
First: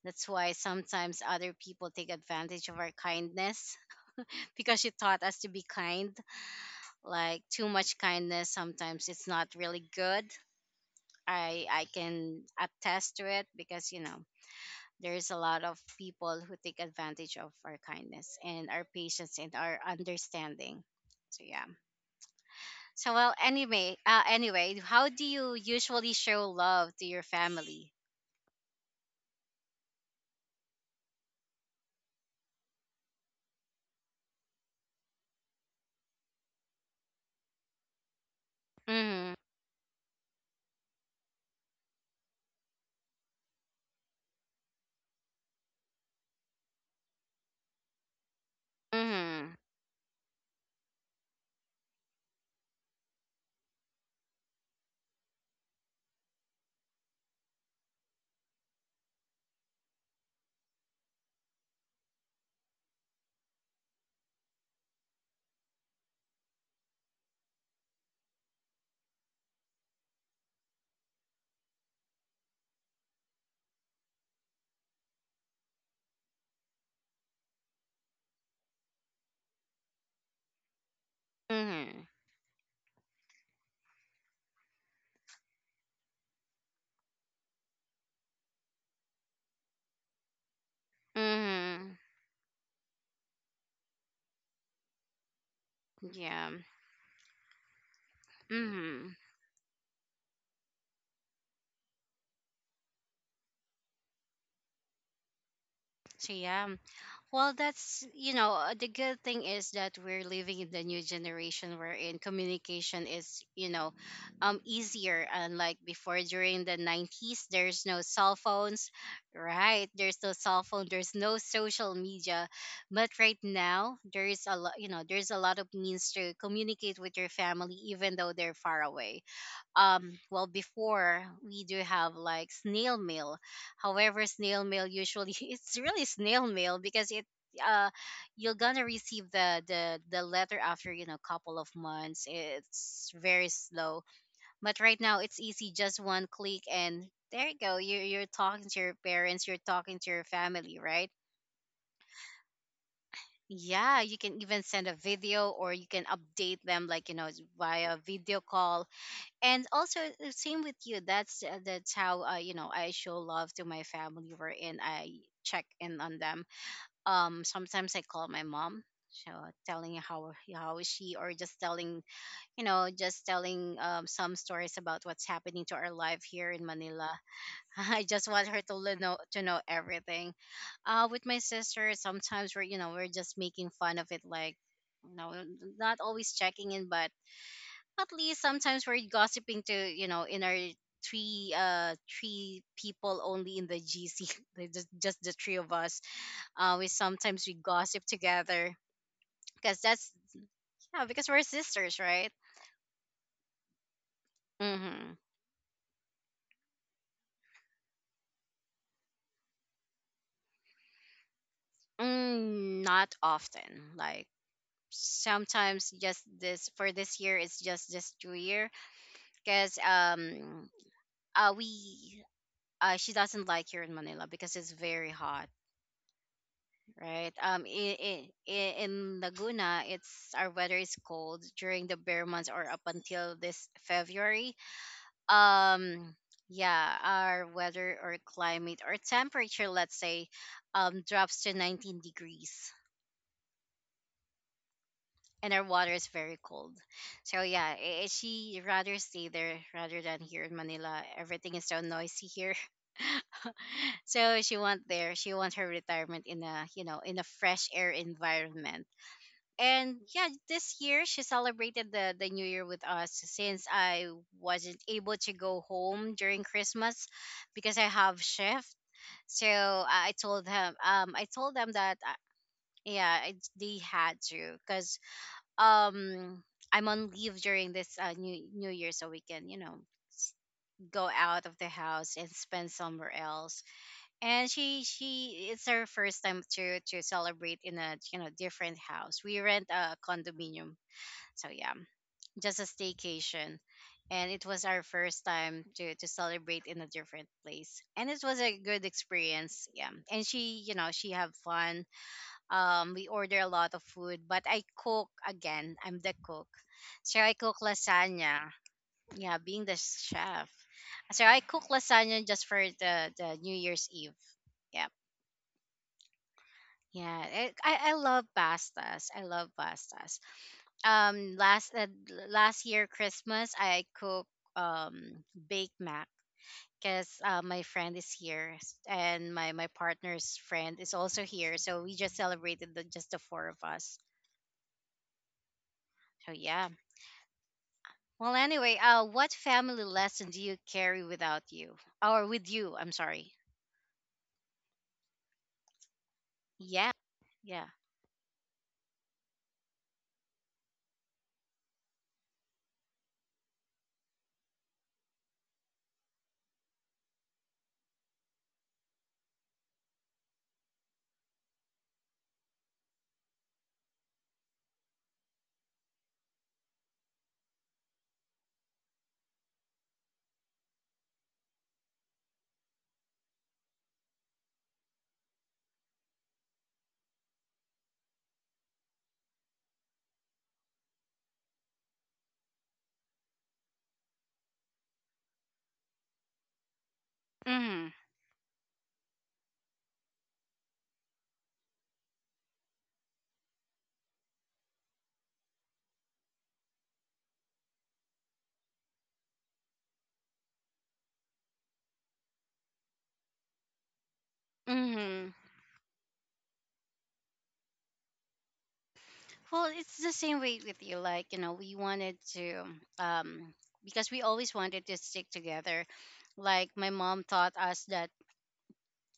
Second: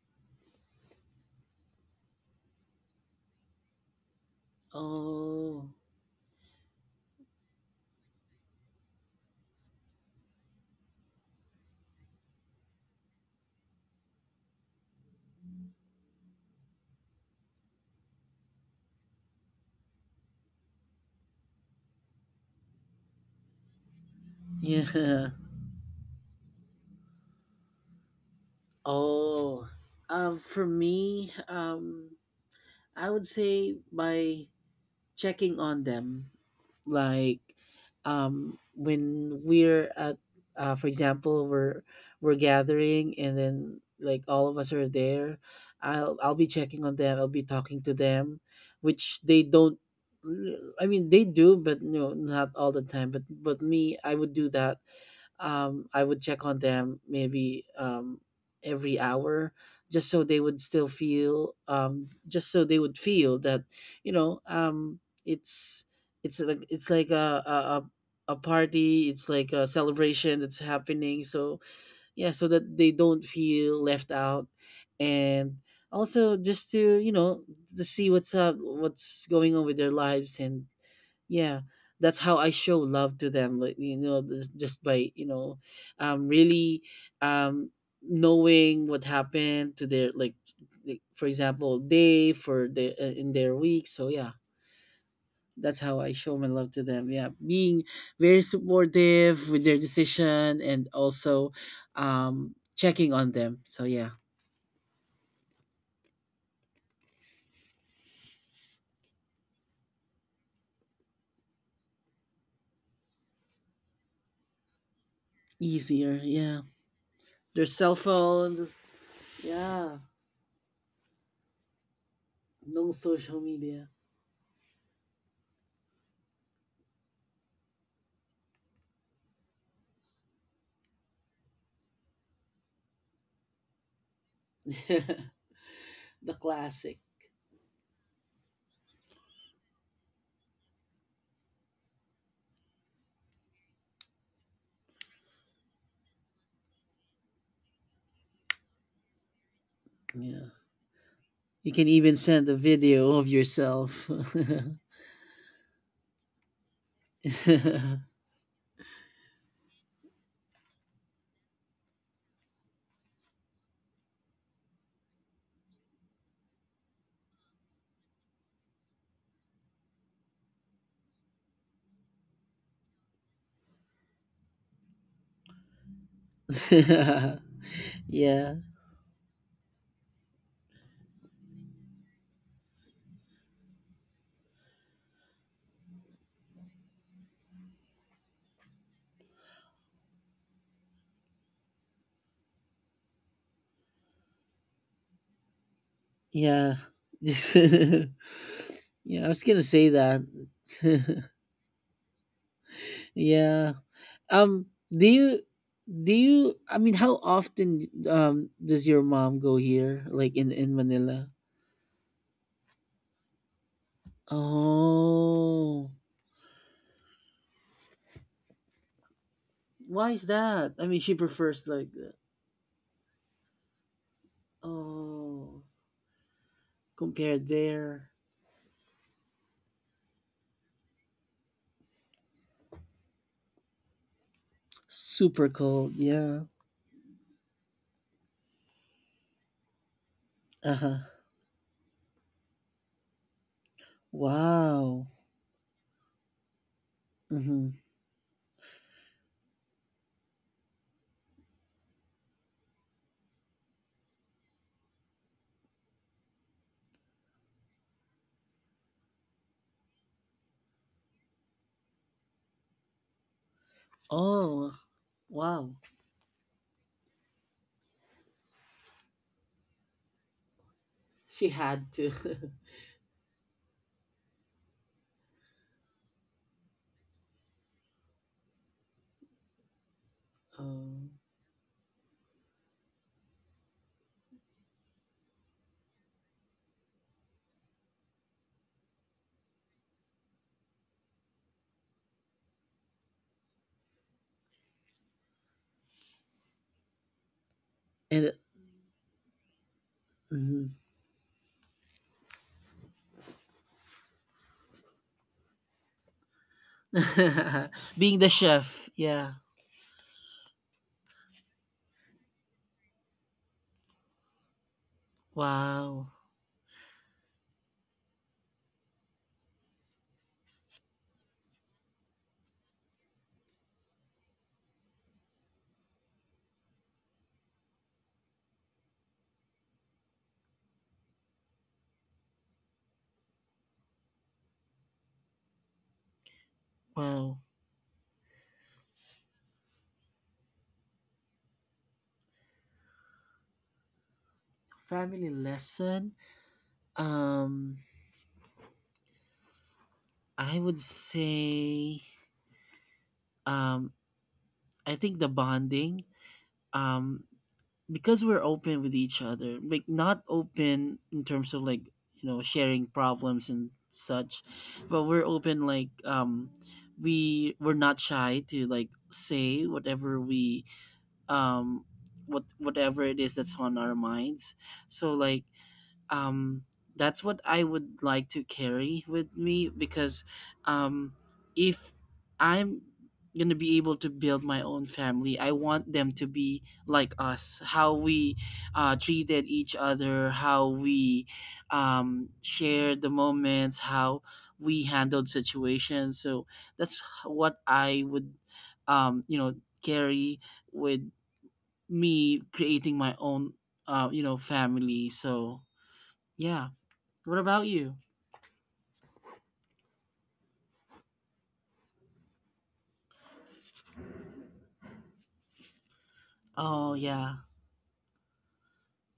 That's why sometimes other people take advantage of our kindness. Because she taught us to be oh kind. Like, too much kindness, sometimes it's not really good. I can attest to it because you know there's a lot of people who take advantage of our kindness and our patience and our understanding. So yeah. So well, anyway, yeah. how do you usually show love to your family? Oh, for me, I would say my checking on them. like when Mhm. we're at, for example, we're gathering and then like all of us are there, I'll be checking on them, I'll be talking to them, which they Mhm. don't. I mean, they do, but no, not all the time. But me, I would do that. I would check on them maybe every hour, just so they would still feel, just so they would feel that, you know, um, it's, it's like a a party. It's like a celebration that's happening. So yeah, so that they don't feel left out, and also just to, you know, to see what's up, what's going on with their lives. And yeah, Mhm. that's how I show love to them. Like, you know, just by, you know, um, really, um, knowing what happened to their, like for example, Mhm. day for their, in their week. So yeah, that's how I show my Yeah. love to them. Yeah, being very Mhm. supportive with their decision, and also, checking on them. So yeah, So yeah. Well, that's, you know, the good thing is that we're living in the new generation wherein communication is, you know, easier. Unlike easier. before Yeah, during the 90s, their there's cell no cell phones. phones, right? Yeah, There's no cell phone, there's no social media. no But social right media. now, there's a lot, you know, there's a lot of means to communicate with your family, even though they're far away. Um, well, before we do have like snail mail. However, snail mail The usually it's really snail mail classic. because it, uh you're gonna receive the letter after you know couple of months. It's very slow. But right now it's easy, just one click and there you go, you're talking to your parents, you're talking to your Yeah. family, right? You can even send a video of Yeah, yourself. you can even send a video or you can update them, like you know, via video call. And also the same with you. That's that's how, you know, I show love to my family wherein I check in on them. Um, sometimes I call my mom, so telling how is she, or just telling you know, just telling, some stories about what's happening to our life here in Manila. Yeah, I just want yeah. her to le- know to know everything. Uh, with my sister, sometimes we're you know we're just making fun of it, like you know, not always checking in, but at least sometimes we're gossiping to you know in our three people only in the GC. Just the three of us. Uh, we sometimes we gossip together. Yeah, I was gonna Because say that's, that. yeah, because we're sisters, right? Yeah. Um. Do Mm-hmm. you? Do you? I mean, how often does your mom go here, like in Manila? Mm, not often, like, sometimes Oh, just this, for this year it's just this 2 year, because why is that? I mean, she prefers like the- we she doesn't like here in Manila because it's very hot, oh, right? compared there, In Laguna, it's our weather is cold during the bear months or up until this February. super cold. Um, Yeah. yeah, our weather or climate or temperature, let's say, Uh huh. Drops to 19 degrees. Wow. And our water is very cold, so Hmm. yeah, she rather stay there rather than here in Manila. Everything is so noisy here. So she wants her retirement in a, you know, in a fresh air environment. And yeah, this year she celebrated the new year with us since I Oh, wasn't able to go wow. home during Christmas because I have shift. So I told them, I She told them had that, to. Yeah, they had to, because, um, I'm on leave during this new year, so we can you know s- go Um, out of the house and spend somewhere else. And she, it's her first time to celebrate in a, you know, different house. We rent a condominium, so yeah, just a staycation. And it was our first time to celebrate in a different place. And it and was a good experience. Yeah. And she, you mhm. know, she have fun. We order a lot of food, but I cook again. I'm the cook. So I cook Being the lasagna. chef, yeah. Yeah, being the chef. So I cook lasagna just for the New Year's Eve. Yeah. Wow. Yeah, I, I love pastas. I love pastas. um last uh, Last year Christmas I cook, um, baked mac because, my friend is here, and my partner's friend is also here, so we just celebrated just the four of us. So yeah, Wow. well anyway, what family lesson do you carry without you, or with you, I'm sorry. Family lesson. Yeah. Um Yeah. I would say, um I think the bonding. Um because we're open with each other, like not open in terms of like, you know, sharing problems and such, but we're open like, we're not shy to like say whatever we, um whatever it is that's on our minds. So like, um that's what I would like to carry with me, because um if I'm going to be able to build my own family, I want them to be like us, how Mm-hmm. we treated each other, how we shared the moments, how we handled situations. So that's what I would, um you know carry with me, creating my own, family. Mm-hmm. So yeah. What about you? Well, it's the same way with you. Like, you know, we wanted to, um, because we always wanted to stick together. Like, my Oh, mom yeah, taught us that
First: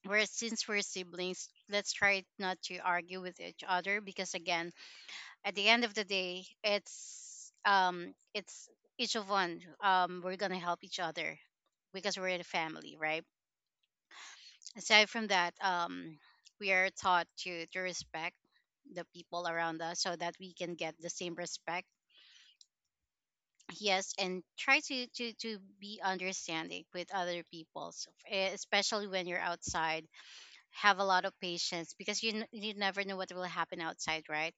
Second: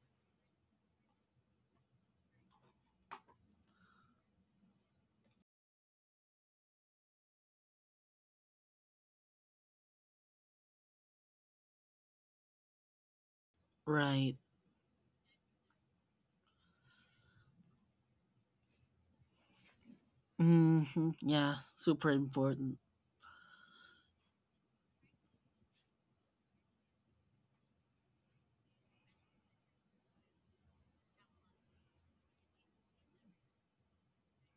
we're, since we're siblings, let's try not to argue with each other because, again, at the end of the day, it's each of one. We're going to help each other because we're a family, right? right. Aside from that, we are taught to respect the people around us so that we can get the Hmm. same Yeah, respect. super important. Yes, and try to be understanding with other people, so, eh, especially when you're outside, have a lot of patience because you never know what will happen outside, right?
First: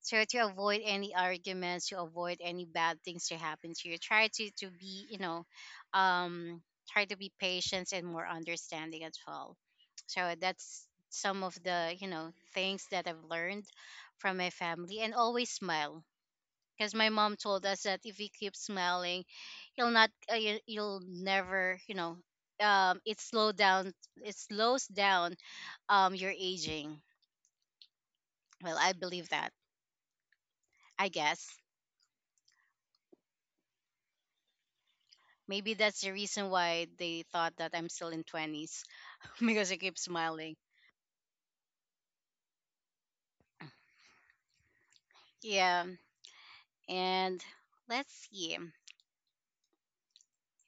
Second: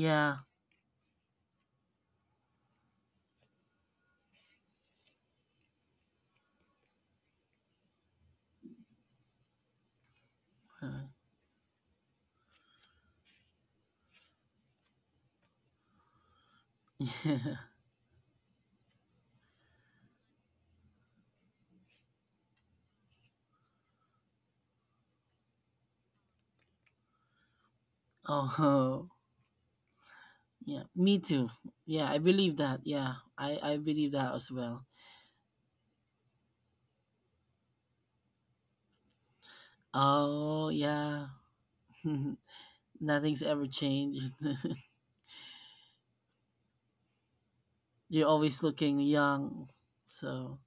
So to avoid any arguments, to avoid any bad things to happen to you, try to be, you know, um, try to be patient and more understanding as well. So that's uh, some of the you know things that I've learned from my family. And always smile, because my mom Yeah. told us that if you keep smiling, you'll never, you know, um, it slow down, it slows down, um, your aging. Well, I Oh, believe that, yeah. I Me too. guess. Yeah, I believe that. Yeah, I believe that as well. Maybe that's the reason why they thought that I'm still in 20s. Because I keep smiling. Oh, yeah. Nothing's ever changed. Yeah. And let's You're see. always looking young. So,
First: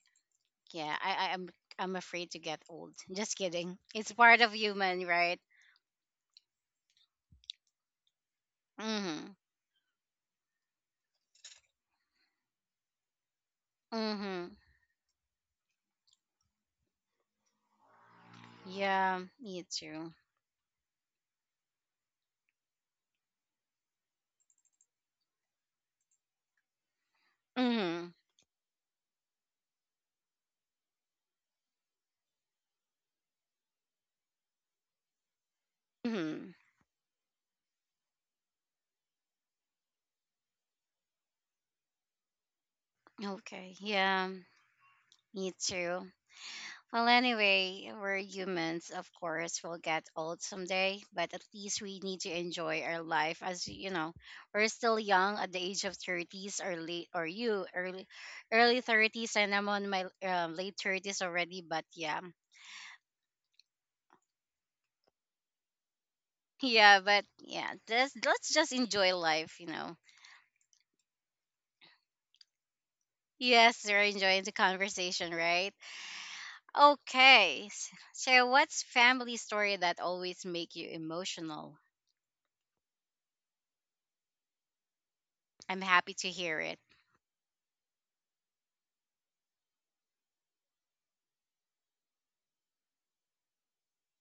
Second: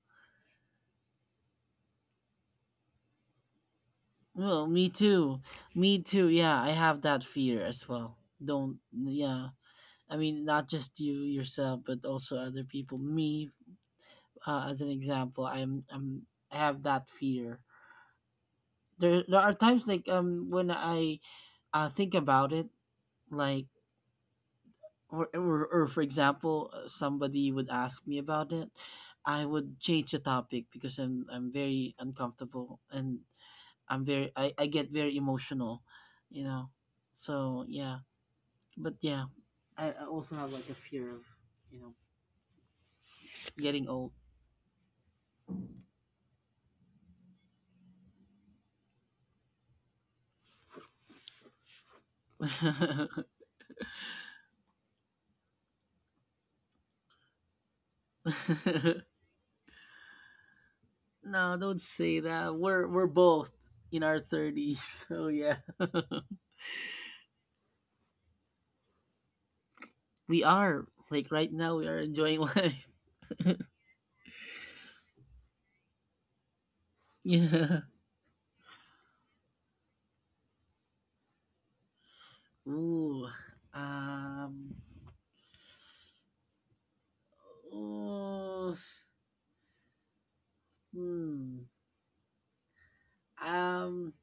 Yeah, I'm I'm afraid to get old, just kidding, it's part of well, me human, right? too. Me too. Yeah, I have that fear as well. Don't. Mm-hmm. Yeah. I mean, not just you yourself, but also other people. Me, Mm-hmm. As an example, I'm, I have that fear. Yeah, There are me times like too. When I, think about it. Like, or, for example, somebody would ask Mm-hmm. me about it. I would change the topic because I'm very uncomfortable, and I'm very, I get very emotional, you Mm-hmm. know. So yeah, but yeah, I also have like a fear of, you know, Okay, getting old. yeah, me too. Well, anyway, we're humans, of course, we'll get old someday, but at least we need to enjoy our life as you know, we're still young at the age of 30s or late, or you early 30s, and I'm on my, late 30s No, already, don't but say yeah. that. We're both in our thirties, so yeah. Yeah, but yeah, just, let's just enjoy life, you know. We are, like, right now we are enjoying life. Yes, they're enjoying the conversation, right? Okay, Yeah. So what's family story that always make you emotional? Ooh. Um. I'm happy to hear it. Oh. Hmm. Um.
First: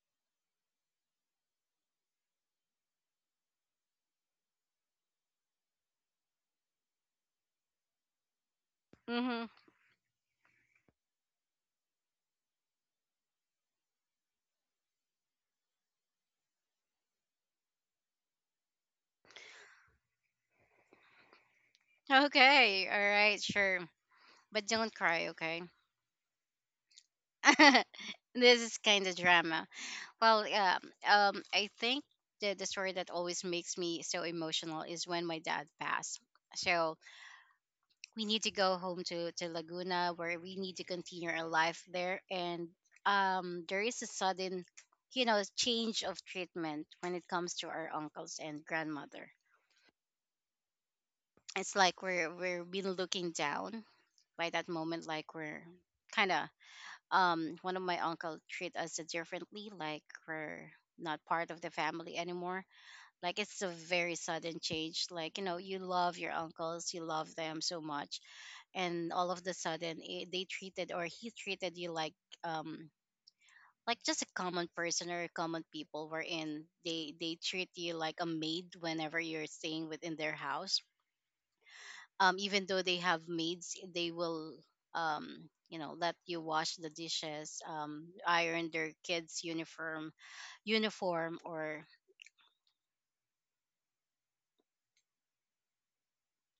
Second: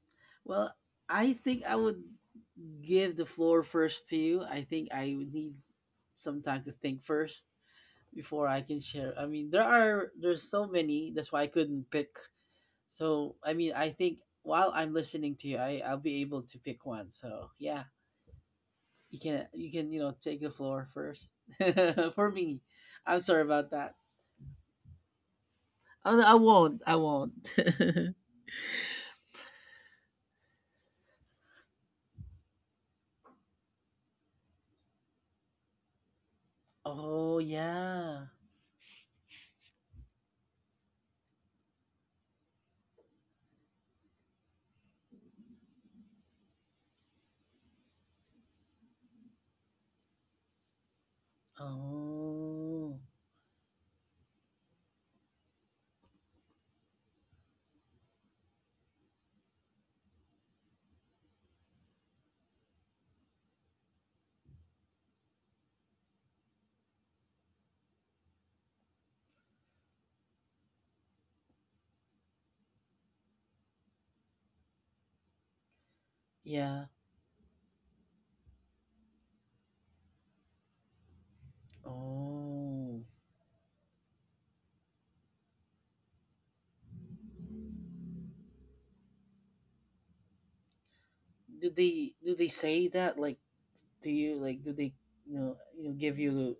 Well, I think I would give the floor first to you. I think I would need some time to think first before I can share. I Mhm. mean, there's so many. That's why I couldn't pick. So I mean, I think while I'm listening to you, I'll be able to pick one. So yeah, you can, you know, take the floor first. For me. Okay. All I'm right. sorry about Sure. that. But don't cry. Okay. Oh no, I won't. I won't. This is kind of drama. Well, yeah. I think the story that always makes me so emotional is when my dad passed. So Oh we yeah. need to go home to Laguna, where we need to continue our life there, and there is a sudden change of treatment when it comes to our uncles and grandmother. It's like we're being Oh looking down by that moment, like we're kind of one of my uncle treat us differently, like we're not part of the family anymore. Like it's a very sudden change. Like, you know, you love your uncles, you love them so much, and all of the sudden, they treated, or he treated you like um just a common person or common people, wherein yeah. they treat you like a maid whenever you're staying within their house. Even though they Oh. have maids, they will let you wash the dishes, iron their kids' uniform, Do or they do they say that, like, do you like, do they, you know, you know, give you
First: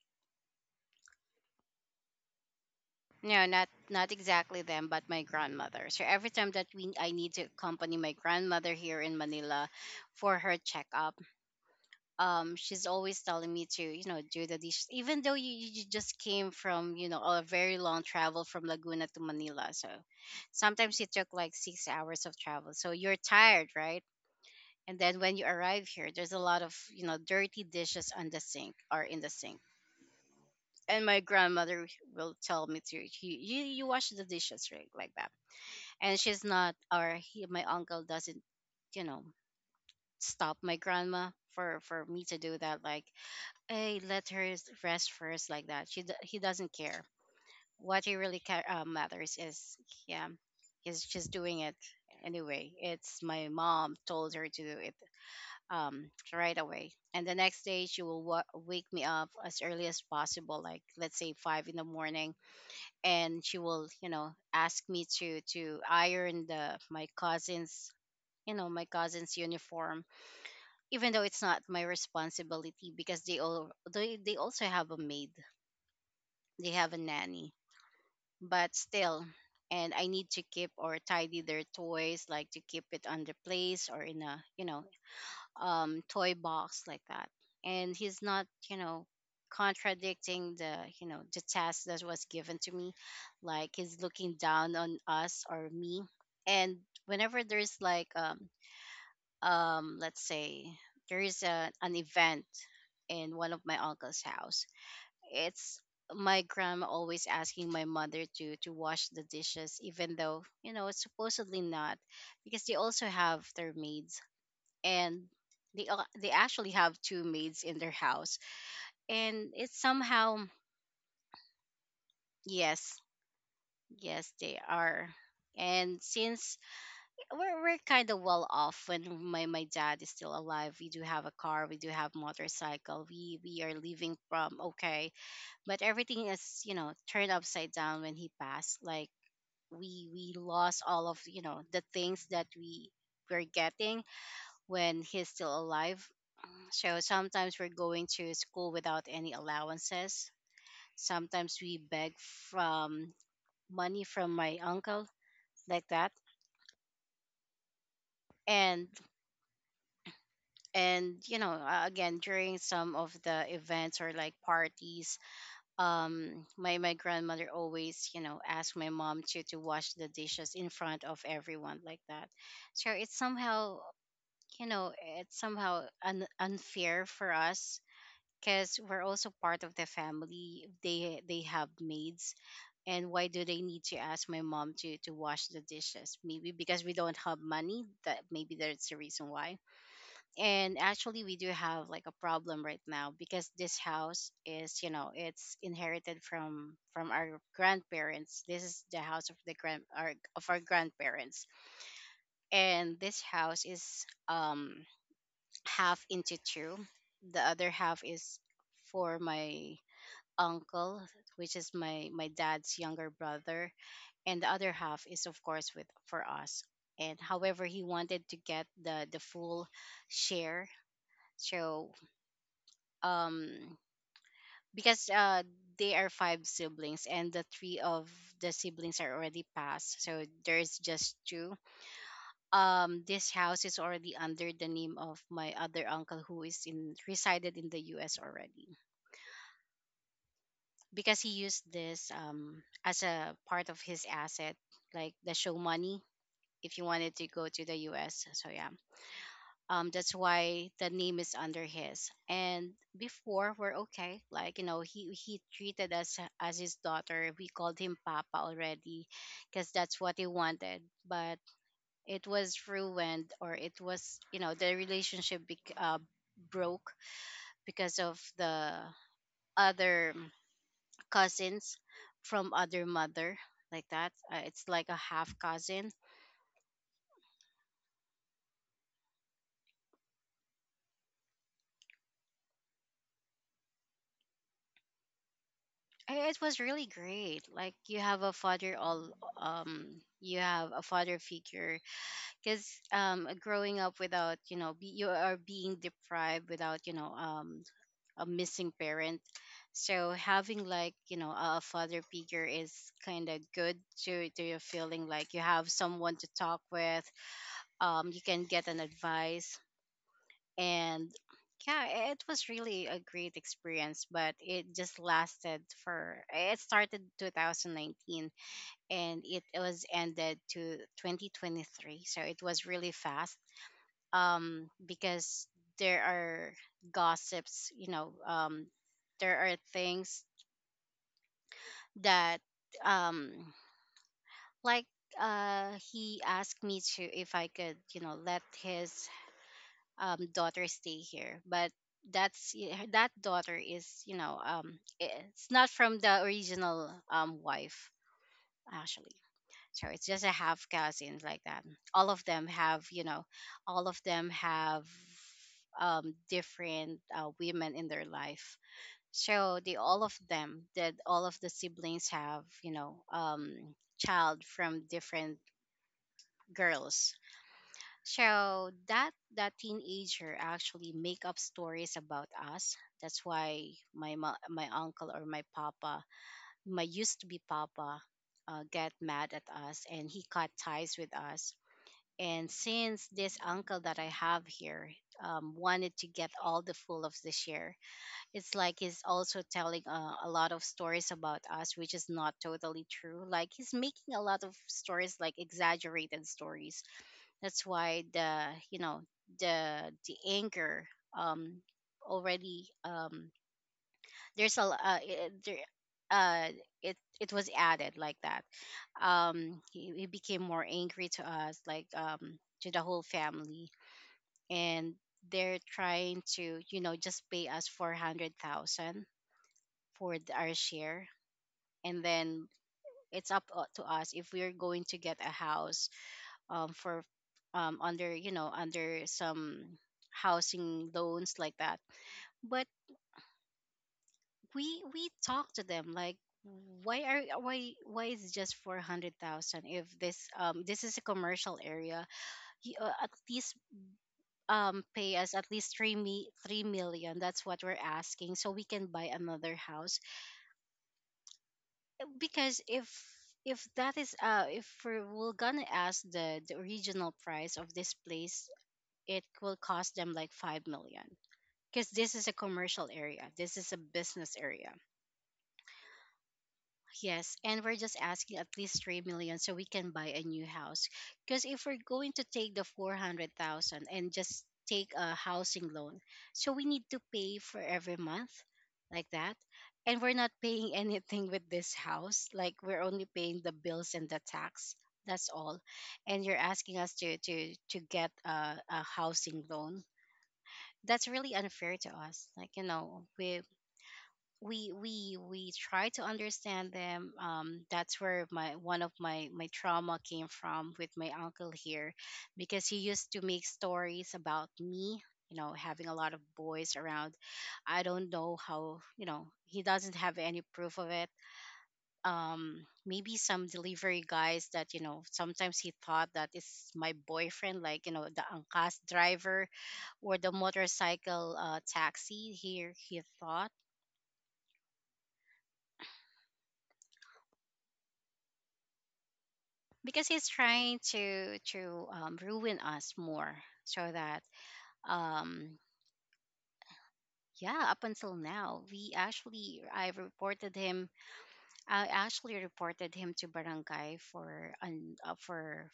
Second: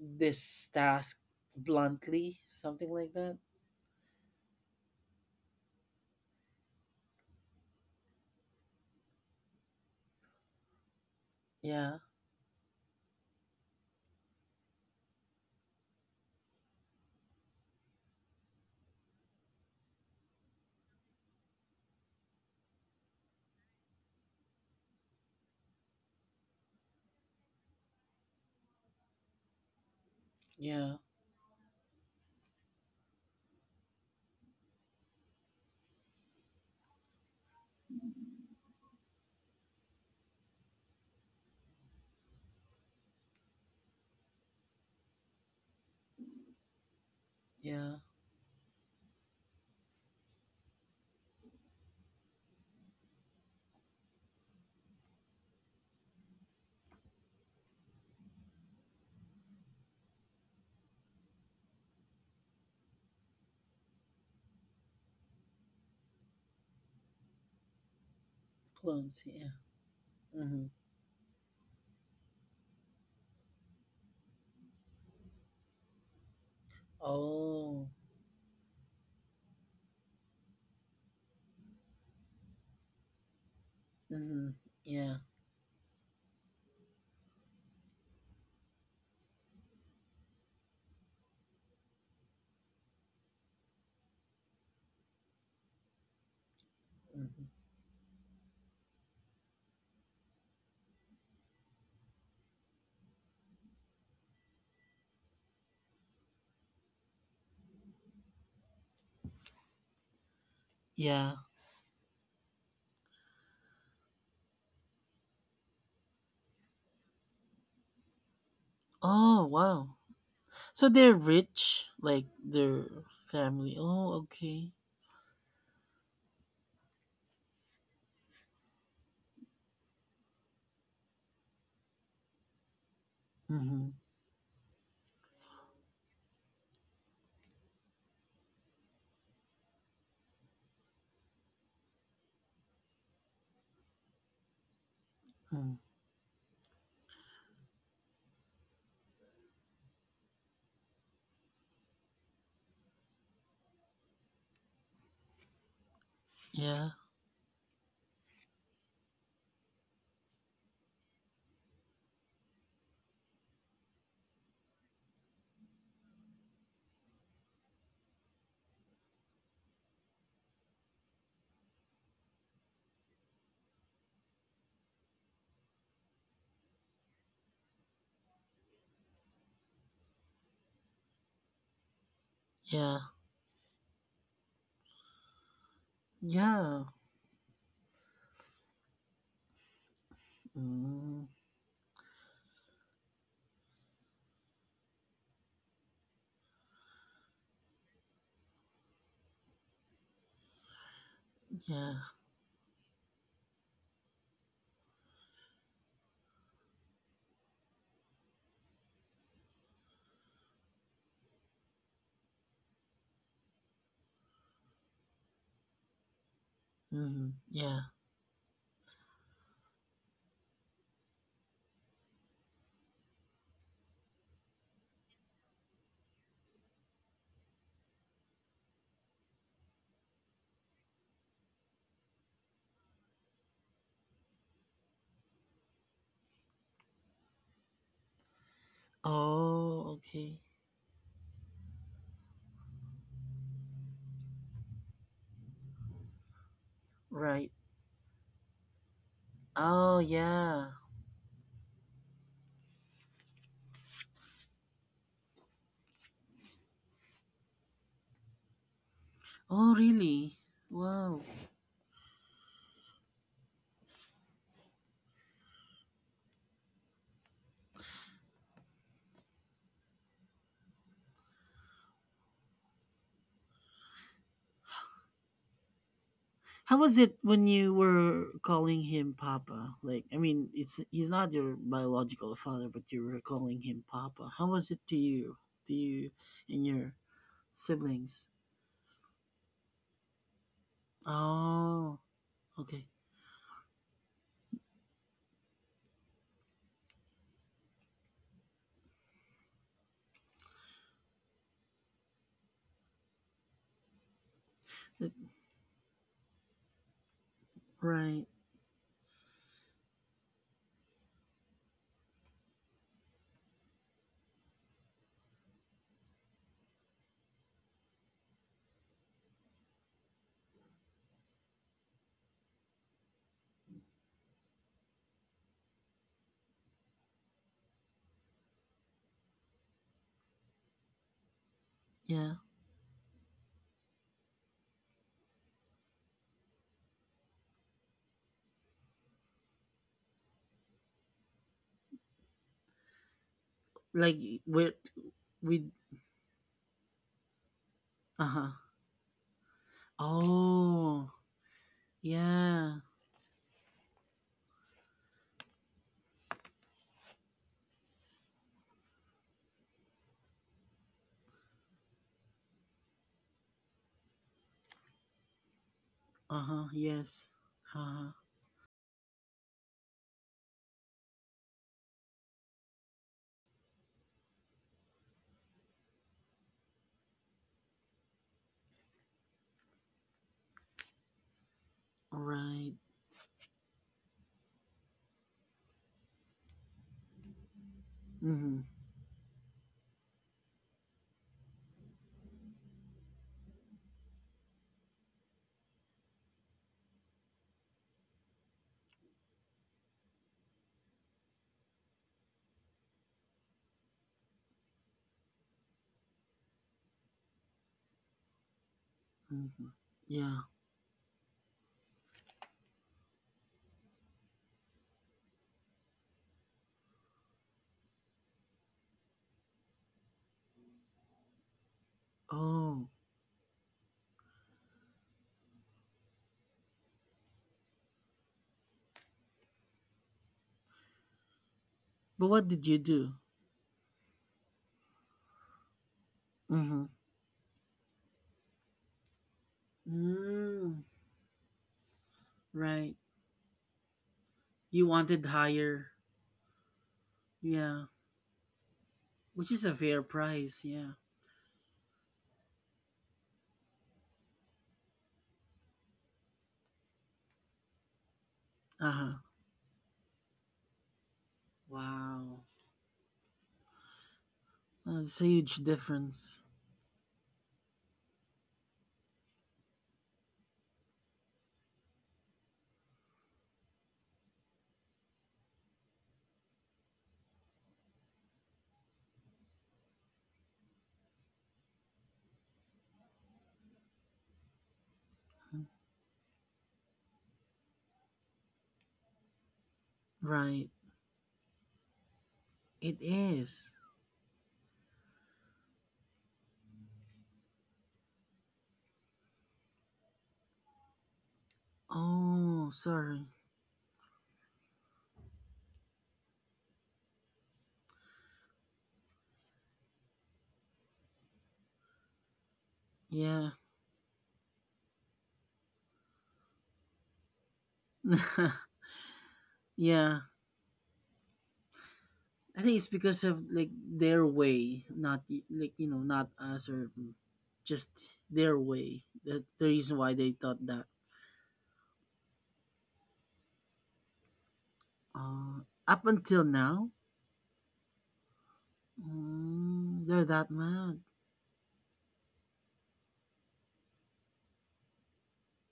this task bluntly, something like that? no, not exactly them, but my grandmother. So every time that we I need to accompany my grandmother here in Manila for her checkup, Yeah. She's always telling me to do the dishes, even though you just came from a very long travel from Laguna to Manila. So sometimes it took like 6 hours of travel, so you're tired, right? And then when you arrive here, there's a lot of dirty dishes on the sink or in the sink. Yeah. And my grandmother will tell me to you, you you wash the dishes, right, like that. And she's not, or he, my uncle doesn't you know stop my grandma for me to do that, like, I let her rest first, like that. He doesn't care. Yeah. What he really care matters is, yeah, he's just doing it anyway. It's my mom told her to do it right away. And the next day she will wake me up as early as possible, like let's say 5 in the morning, and she will ask me to iron the my cousin's you know my Bluntly. cousin's Yeah. uniform, Mhm. even though it's not my responsibility, because they also have a maid, they have a nanny, Oh. but still. And I need to keep or tidy their toys, like to keep it on the place or in a Mhm. Yeah. Toy box, like that. And he's not, contradicting the you know the task that was given to me, like he's looking down on us or me. And whenever Mhm. there's like let's say there is an event in one of my uncle's house, it's my grandma always asking my mother to wash the dishes, even though it's Yeah. supposedly not, because they also have their maids. And they actually have two maids in their house. Oh, And it's wow. somehow. So they're rich, like their Yes. family. Oh, Yes, they okay. are. And since we're kind of well off when my dad is still alive, we do have a car, we do have motorcycle, we are Mhm. living from, okay. But everything is, turned upside down when he passed. Like we lost all of the things that we were getting when he's still Mm. alive. So sometimes we're going to school without any allowances. Sometimes we beg from, money from my uncle, like that. Yeah. And and again during some of the events or like parties, my grandmother always asked my mom to wash the dishes in front of everyone, like that. So you know it's somehow unfair for us, because we're also part of the family, they have maids. Yeah. And why do they need to ask my mom to wash the dishes? Maybe because Yeah. we don't have money, that maybe that's the reason why. And actually Mm. we do have like a problem right now, because this house is you know it's inherited from our grandparents. This is the house of our grandparents. Yeah. And this house is half into two. The other half is for my uncle, which is my dad's younger brother, and the other half is, of course, with for us. And Mhm. however, he Yeah. wanted to get the full share. So, um because they are five siblings, and the three of the siblings are already passed, so there's just two. This house is already under the name of my other uncle, who is in resided in the US already, Oh, okay. because he used this as a part of his asset, like the show money, if you wanted to go Right. to the US. So, yeah, Oh, that's why yeah. the name is under his. And before we're okay, like, you know, he treated us as his daughter, we called him papa already, because Oh, that's what he really? wanted. Wow. But it was ruined, or it was, the relationship broke because of the other cousins from other mother, like that, it's like a half cousin. How was it when you were calling him Papa? Like, I mean, it's he's not your biological father, but you were calling him Papa. How was it to you It was and really your great. Like you have siblings? a father, all you have a father figure, Oh, cuz okay. Growing up without, you are being deprived without a missing parent. So having like a father figure is kind of good to your feeling, That- like you have someone to talk with. You right, can get an advice. And yeah, it was really a great experience, but it just lasted for it started 2019, and it was ended to 2023, so it was really fast. Because there are gossips, there are things yeah. that um like he asked me to if I could, let his daughter stay here. But that's that daughter is you Like know with it's not with from the original wife, uh huh. actually. So it's just a half Oh, cousin, like that. All of them yeah. have you know all of them have different, women in their life. So the all of the siblings have, child from different Uh huh. girls. Yes. Uh huh. So that teenager actually make up stories about us. That's why my my uncle, or my papa, my used to be papa, get mad at us, and he cut ties with us. And Right. since this uncle that I have here, wanted to get all the full of the share, it's Mhm. like he's also telling a lot of stories about us, which is not totally true. Like he's making a lot of stories, like exaggerated stories. That's why the, the anger, um already. There's a l- I- there, uh it it was added, like that. Um, Mhm. he, he Yeah. became more angry to us, like to the whole family. And they're trying to just pay us 400,000 for our share, and then Oh, it's up, to us, if we're going to get a house for under you know under some housing loans, like that. but what But did you do? we talk to them, like, Mhm. why are why is it just 400,000, if this Mm, is a commercial area? You, right. at least You pay wanted us at least higher. 3 me 3 million, that's what we're Yeah. asking, so we can buy Which another is a house. fair price, yeah. Because if that is, if we're gonna ask the original price of this place, Uh-huh. it will cost them like 5 million, because this is a Wow. commercial area. This is a business area. That's a huge difference. Yes, and we're just asking at least 3 million so we can buy a new house. Because if we're going to take the 400,000 and just take a housing loan, so we need to pay for every month, like that. And we're not paying anything with this house. Like, we're only paying the bills and the tax. That's all. And you're asking us to get a housing loan, Right. that's really unfair to us. Like you It know, we is. we we we try to understand them. That's where my one of my my trauma came from, with my uncle here, because Oh, he used to sorry. make stories about me, you know, having a lot of boys around. I don't know how. You know, he doesn't have any proof of it. Maybe some Yeah. delivery guys that, you know, sometimes he thought that it's my boyfriend, like, you know, the angkas driver or Yeah. the motorcycle taxi I here, think it's he because of thought, like their way, not like, you know, not us, or just their way. That the reason because why he's they thought trying that. to ruin us more, so that um Up until now, yeah, up until now, we actually I mm, they're that reported him. mad. I actually reported him to barangay for an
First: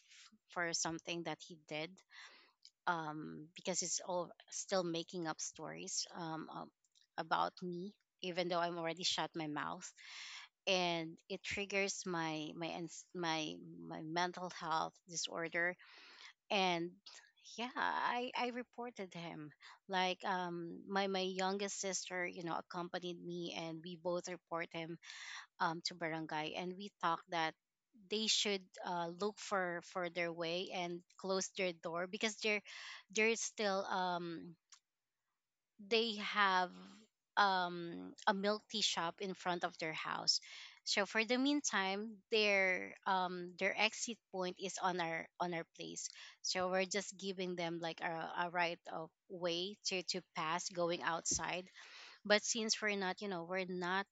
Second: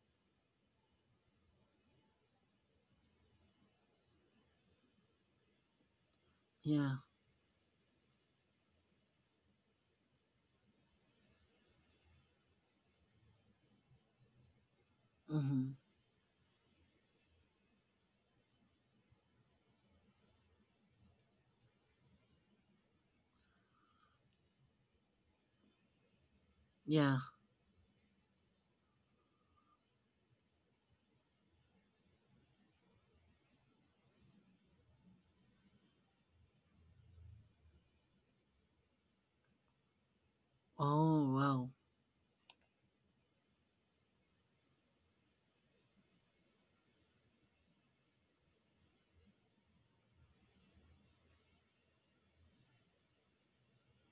for something that he did, because he's all still making up stories Yeah. about me, even though I'm already shut my mouth, and it triggers my my my mental health Mm-hmm. disorder. And yeah, I reported him. Like, my my youngest sister, you know, accompanied me, and we both report him, to barangay, and we Yeah. talked that they should look for their way and close their door, because they're still, they have, a milk tea shop in front of their house. So for Oh the wow. meantime, their exit point is on our place. So we're just giving them like a right of way to pass going outside. But since we're not, you know, we're not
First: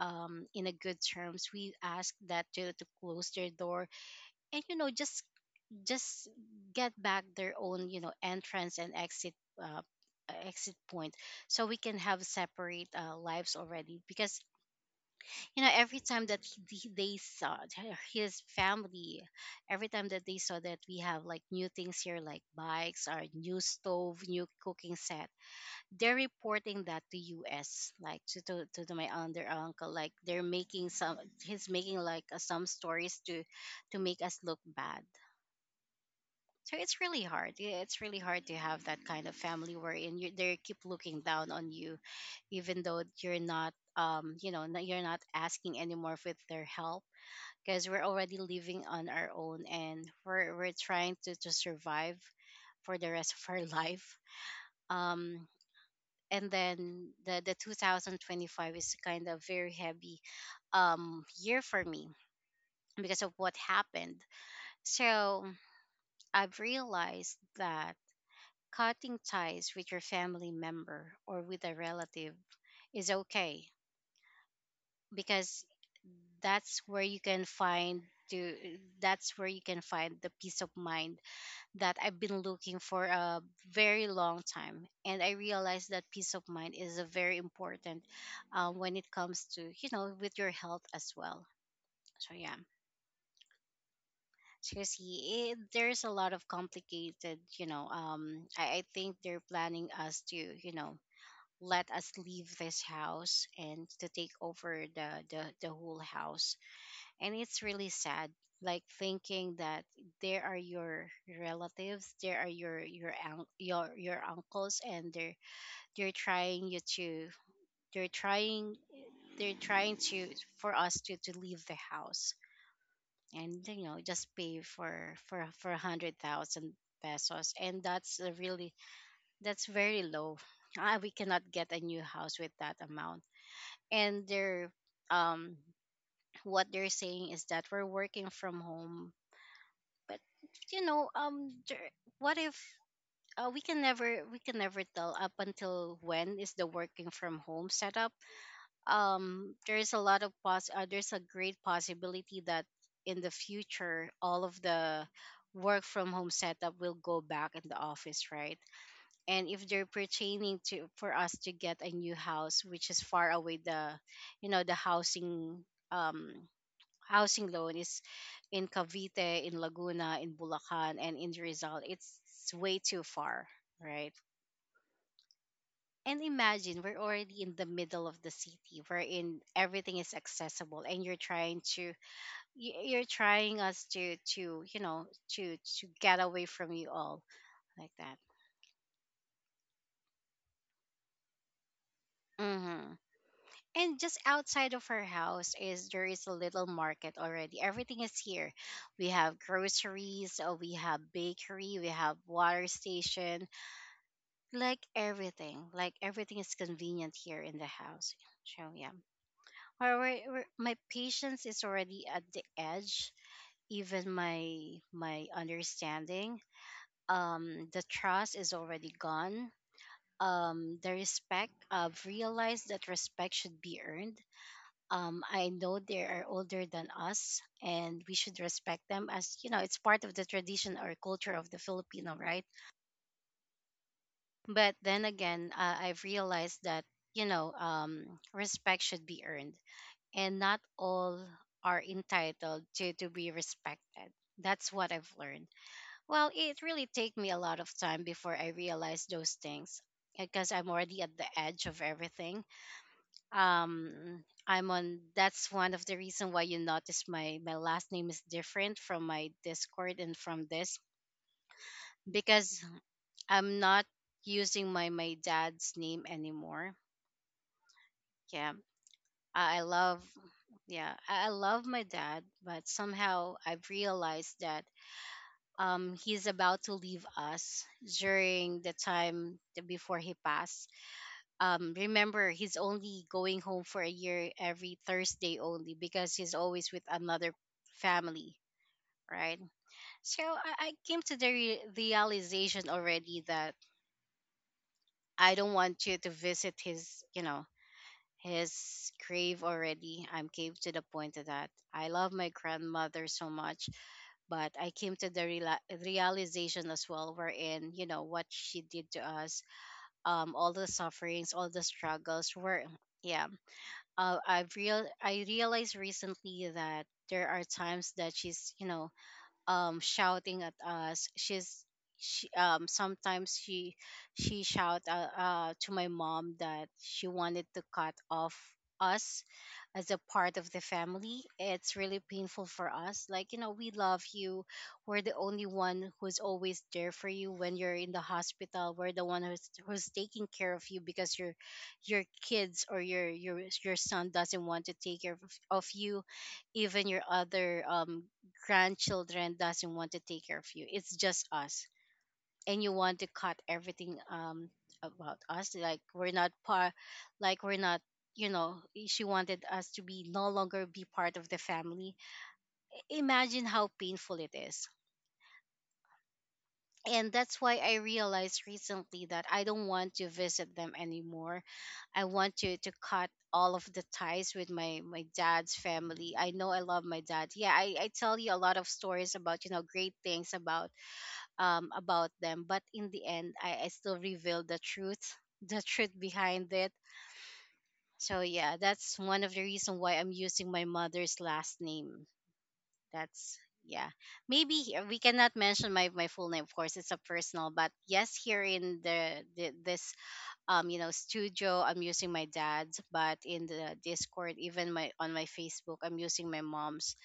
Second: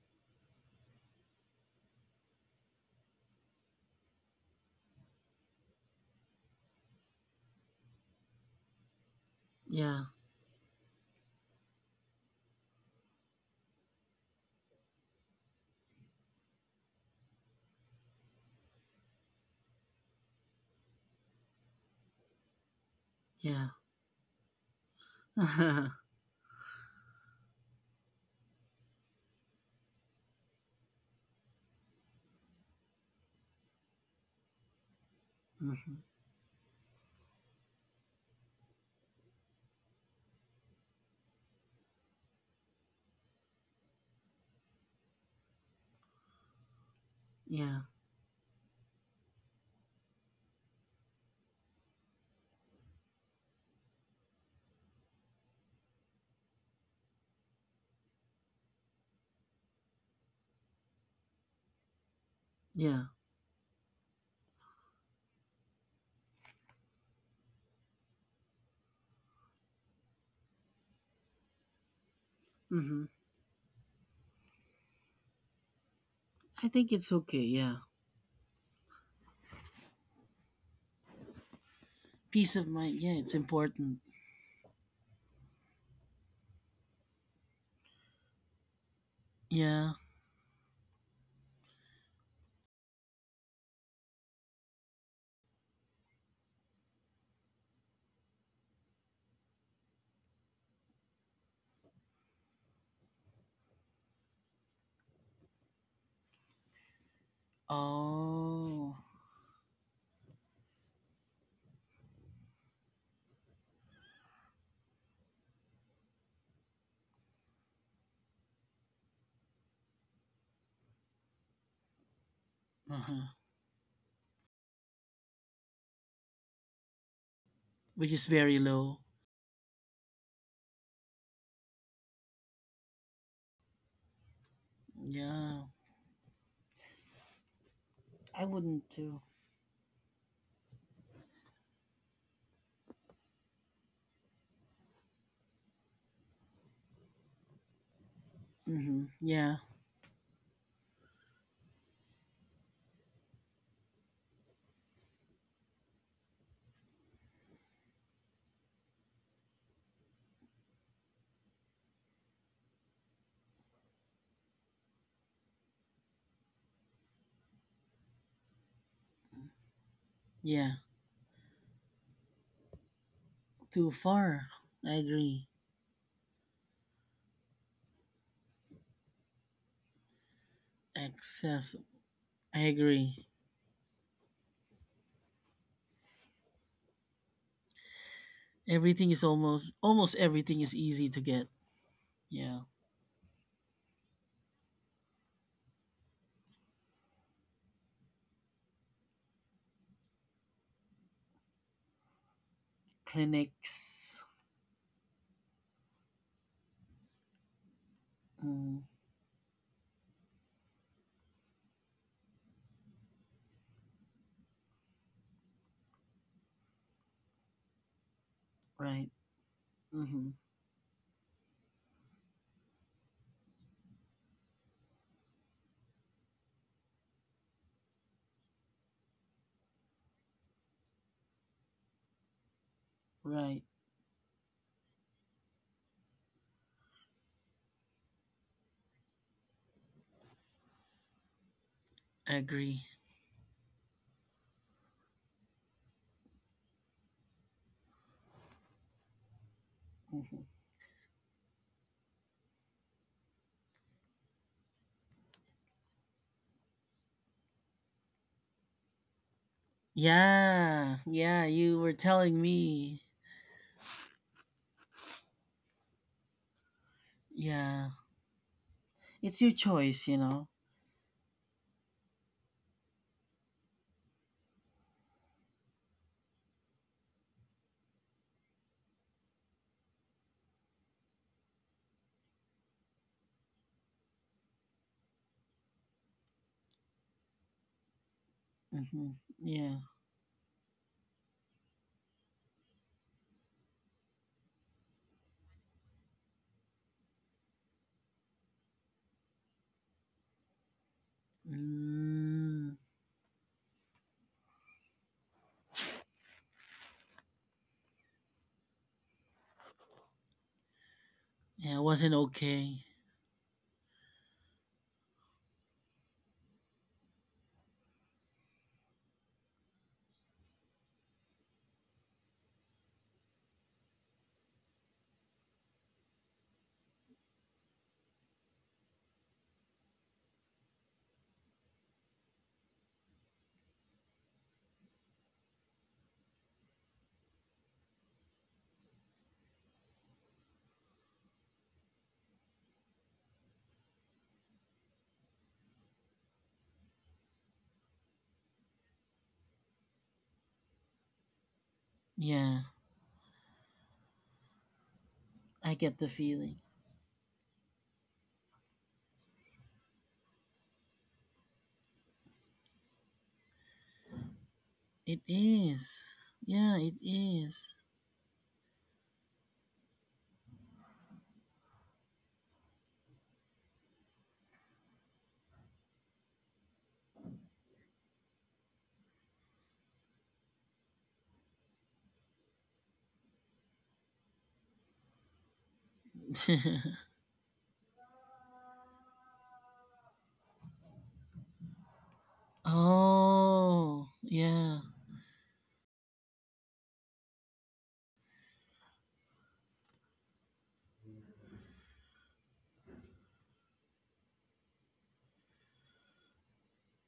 in a good terms, we ask that to close their door and, you know, just get back their own, you know, entrance and exit, uh, Yeah, exit point, so we can have separate lives already. Because, you know, every time that they saw his family, every time that they saw that we have like new things here, like bikes or new yeah. stove, new cooking set, they're reporting that to us, like to my aunt their uncle. Like they're making some, he's making like some stories to make us look bad. Hmm. So it's really hard. Yeah, it's really hard to have that kind of family, wherein you, they keep looking down on you, even though you're not, you're not asking anymore for their help, Yeah, because we're already living on our own, and we're trying to survive for the rest of our life. Um, and then the 2025 is kind of very heavy year for me, yeah. because of what happened. So I've realized that cutting ties with your family member or with a relative Hmm. is okay, because I that's think where it's you okay, can yeah. find the that's where you can find the peace of mind that I've been Peace of looking mind, for yeah, it's a important. very long time. And I realized that peace of mind is a very important, when it comes to, you Yeah. know, with your health as well. So yeah, seriously, it, there's a lot of complicated, you know, I think they're planning us to, you know, let us leave this house and to take over the whole house. And it's really sad, like Oh, thinking that there are your relatives, there are your your uncles, and they're trying you to, they're trying, they're trying to, for us to leave the house, uh-huh. and, you know, just pay for 100,000 pesos, and Which that's is a very really, low. that's very low. Ah, we cannot get a new house with that amount. And they're, um Yeah. what they're saying is that we're working I from wouldn't home. too. But, you know, what if, we can never, we can never tell up until when is the working from home setup. Hmm. Um, Yeah, there's a lot of pos there's a great possibility that in the future all of the work from home setup will go back in the office, right? And if they're pertaining to for us to get a new house which is far away, the, you know, the housing, um housing loan is in Cavite, in Laguna, in yeah. Bulacan, and in Rizal, it's way too far, Too right? far. I agree. And imagine we're already in the middle of the city, wherein everything is accessible, and you're trying Excess. to, I you're agree. trying us to, you know, to get away from you all, like that. Everything is almost, almost everything is easy to get. Yeah. Hmm. And just outside of our house is, there is a little market already. Everything is here. We have groceries, we have bakery, we have water station, Clinics. like everything. Like everything is convenient here in the house. So Mm, yeah, my patience is already at the edge. Even my my understanding, the trust is already right. gone. Hmm. The respect. I've realized that respect should be earned. I know they are older than us, and we should respect them, as, you know, it's part of the tradition or culture of the Filipino, right? Right. But then again, I've realized that, you know um, respect should be earned, and not all are I entitled agree. To be respected. That's what I've learned. Well, it really take me a lot of time before I realized those things, Mhm. because I'm already at the edge of everything. um I'm on That's one of the reason why you notice my my last name is different from my Discord and from this, Yeah, yeah, you were telling because me. I'm not using my my dad's name anymore. Yeah, Yeah, it's your I love, choice, you know. yeah, I love my dad, but somehow I've realized that, he's about to leave us. During the time before he passed, remember, he's only going home for a year, every Thursday only, because he's always with another family, Hmm. right? Yeah. So I came to realization already that I don't want you to visit his, you know, his grave already. I'm came to the point of that I love my Mm, grandmother so much, but I came to realization as well, wherein, you know, what she did to us, all the sufferings, all the yeah, it wasn't struggles were, okay. yeah, I realized recently that there are times that she's, you know, shouting at us, she's, she sometimes she shout, to my mom, that she wanted to cut off us as a part of the family. It's really painful for us, like, you know, we love you. We're the only one who's always there for you when you're in the hospital. We're the one who's taking care of you, because your kids or your your son doesn't want to take care of you. Even your other grandchildren doesn't want to take care of you. It's just us. And Yeah, you want to cut everything about us, I like get the we're not feeling. part, like we're not, you know, she wanted us to be no longer be part of the family. Imagine how painful it is. It is. Yeah, it And that's why is. I realized recently that I don't want to visit them anymore. I want to cut all of the ties with my my dad's family. I know I love my dad. Yeah, I tell you a lot of stories about, you know, great things about, about them. But in the end, I still revealed the truth, the truth behind it. So yeah, that's one of the reason why I'm using my mother's last name. That's yeah. Oh, Maybe yeah. here- we cannot mention my full name, of course. It's a personal, but yes, here in the this, studio, I'm using my dad's. But in the Discord, even my on my Facebook, I'm using my mom's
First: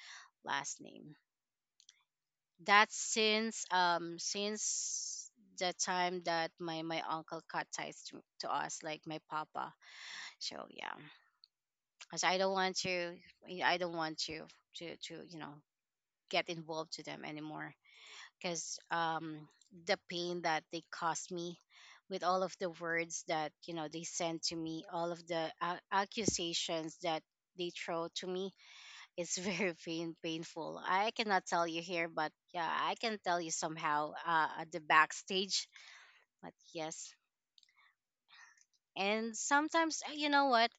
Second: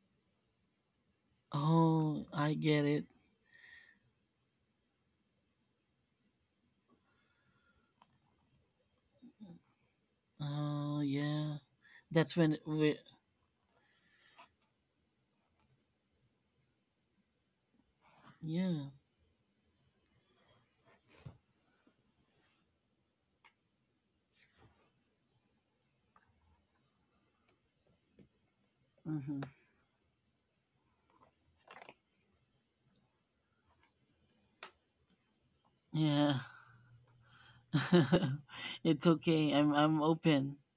last name. Oh, I get That's it. Since the time that my uncle cut ties to us, like my papa. So yeah, Oh, yeah. because That's I don't when want we. to, I don't want to, you know, get involved to them anymore. Because Yeah. The pain that they caused me, with all of the words that, you know, they sent to me, all of the accusations that they throw to me, it's Hmm. very painful. I cannot tell you here, but yeah, I can tell you somehow at the backstage. Yeah. But yes, It's and okay. I'm. sometimes, I'm you know open. what?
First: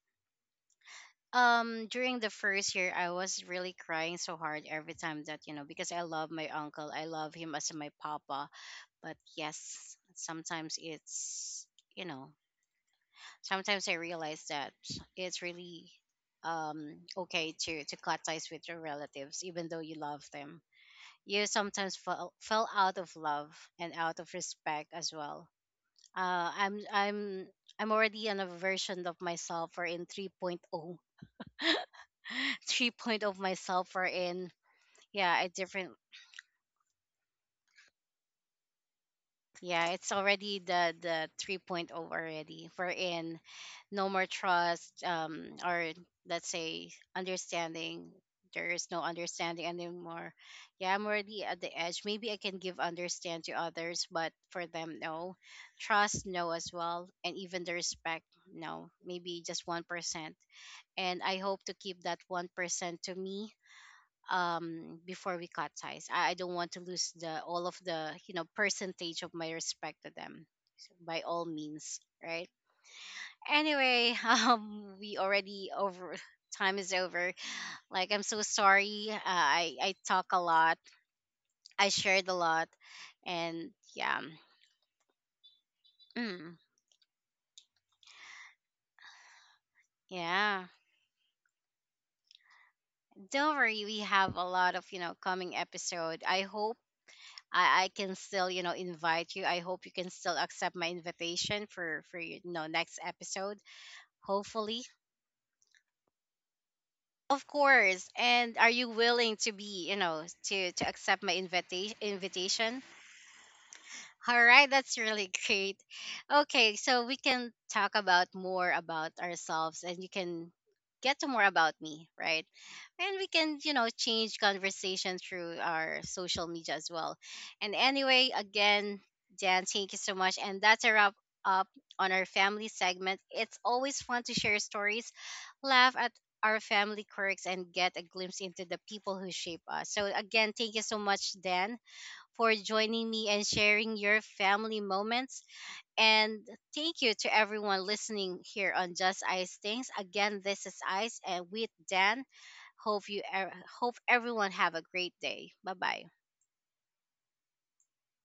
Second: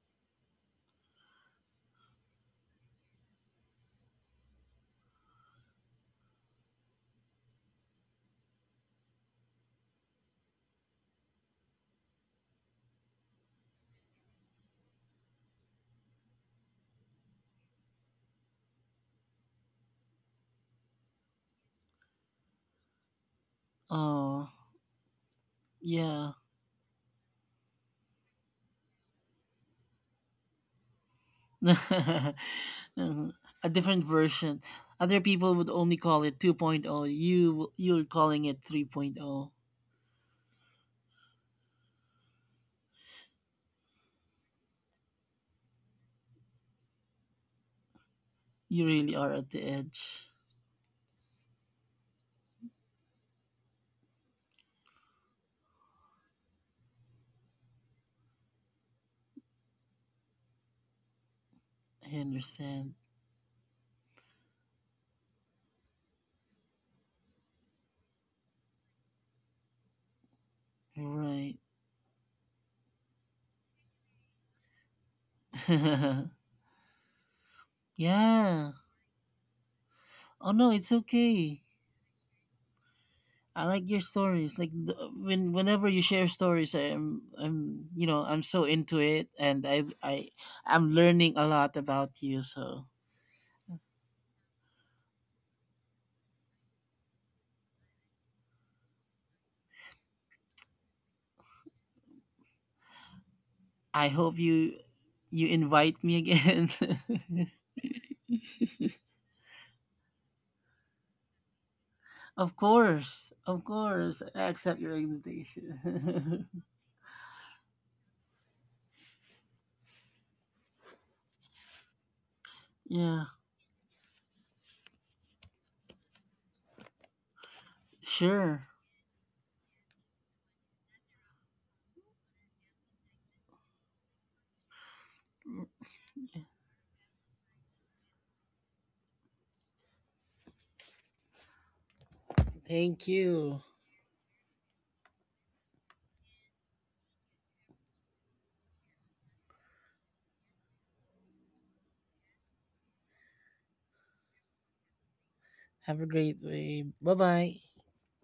During the first year, I was really crying so hard every time that, you know, because I love my uncle. I love him as my papa. But yes, sometimes it's, you know, sometimes I realize that it's really okay to cut ties with your relatives, even though you love them. You sometimes fell out of love and out of Oh, respect as well. yeah. Uh, I'm I'm I'm already on a version of myself, or in 3.0, 3.0 of A myself, or different in version. Other yeah, a people would different. only call it 2.0. You you're calling it 3.0. Yeah, it's already the 3.0 point oh already. We're in, no more trust, or, let's say, understanding. There You is no really are at the understanding edge. anymore. Yeah, I'm already at the edge. Maybe I can give understand to others, but for them, no. Trust no as well, and even the respect, no. Maybe just 1%. And I hope to keep I that understand. 1% to me, before we cut ties. I don't want to lose the all of the, you know, percentage of my respect to them, so by all Right. means, right? Anyway, we already over time is over. Like, I'm so Yeah. sorry, I talk a Oh no, lot, it's okay. I shared a lot, I and like your yeah, stories. Like the, when whenever you share mm, stories, I'm you know, I'm so into it, and yeah. I'm learning a lot about you. So Don't worry, we have a lot of, you know, coming episode. I hope I can still, you know, invite you. I hope you can still accept my invitation for, you know, next episode. I hope Hopefully. you invite me again. Of course. And are you willing to be, you know, to accept my Of invitation? course, of course. I All right, accept your that's really great. invitation. Okay, so we can talk about more about ourselves, and you can get to more about me, right? And Yeah, we can, you know, change conversation through our social media as well. And anyway, sure. again, Dan, thank you so much. And that's a wrap up on our family segment. It's always fun to share stories, laugh at our family quirks, and get a glimpse into the people who shape us. So, again, thank you so much, Dan, for Thank joining me and you. sharing your family moments. And thank you to everyone listening here on Just Ice Things. Again, this is Ice and with Dan. Hope you er- Hope everyone have a great day. Bye Have bye. a great day. Bye bye.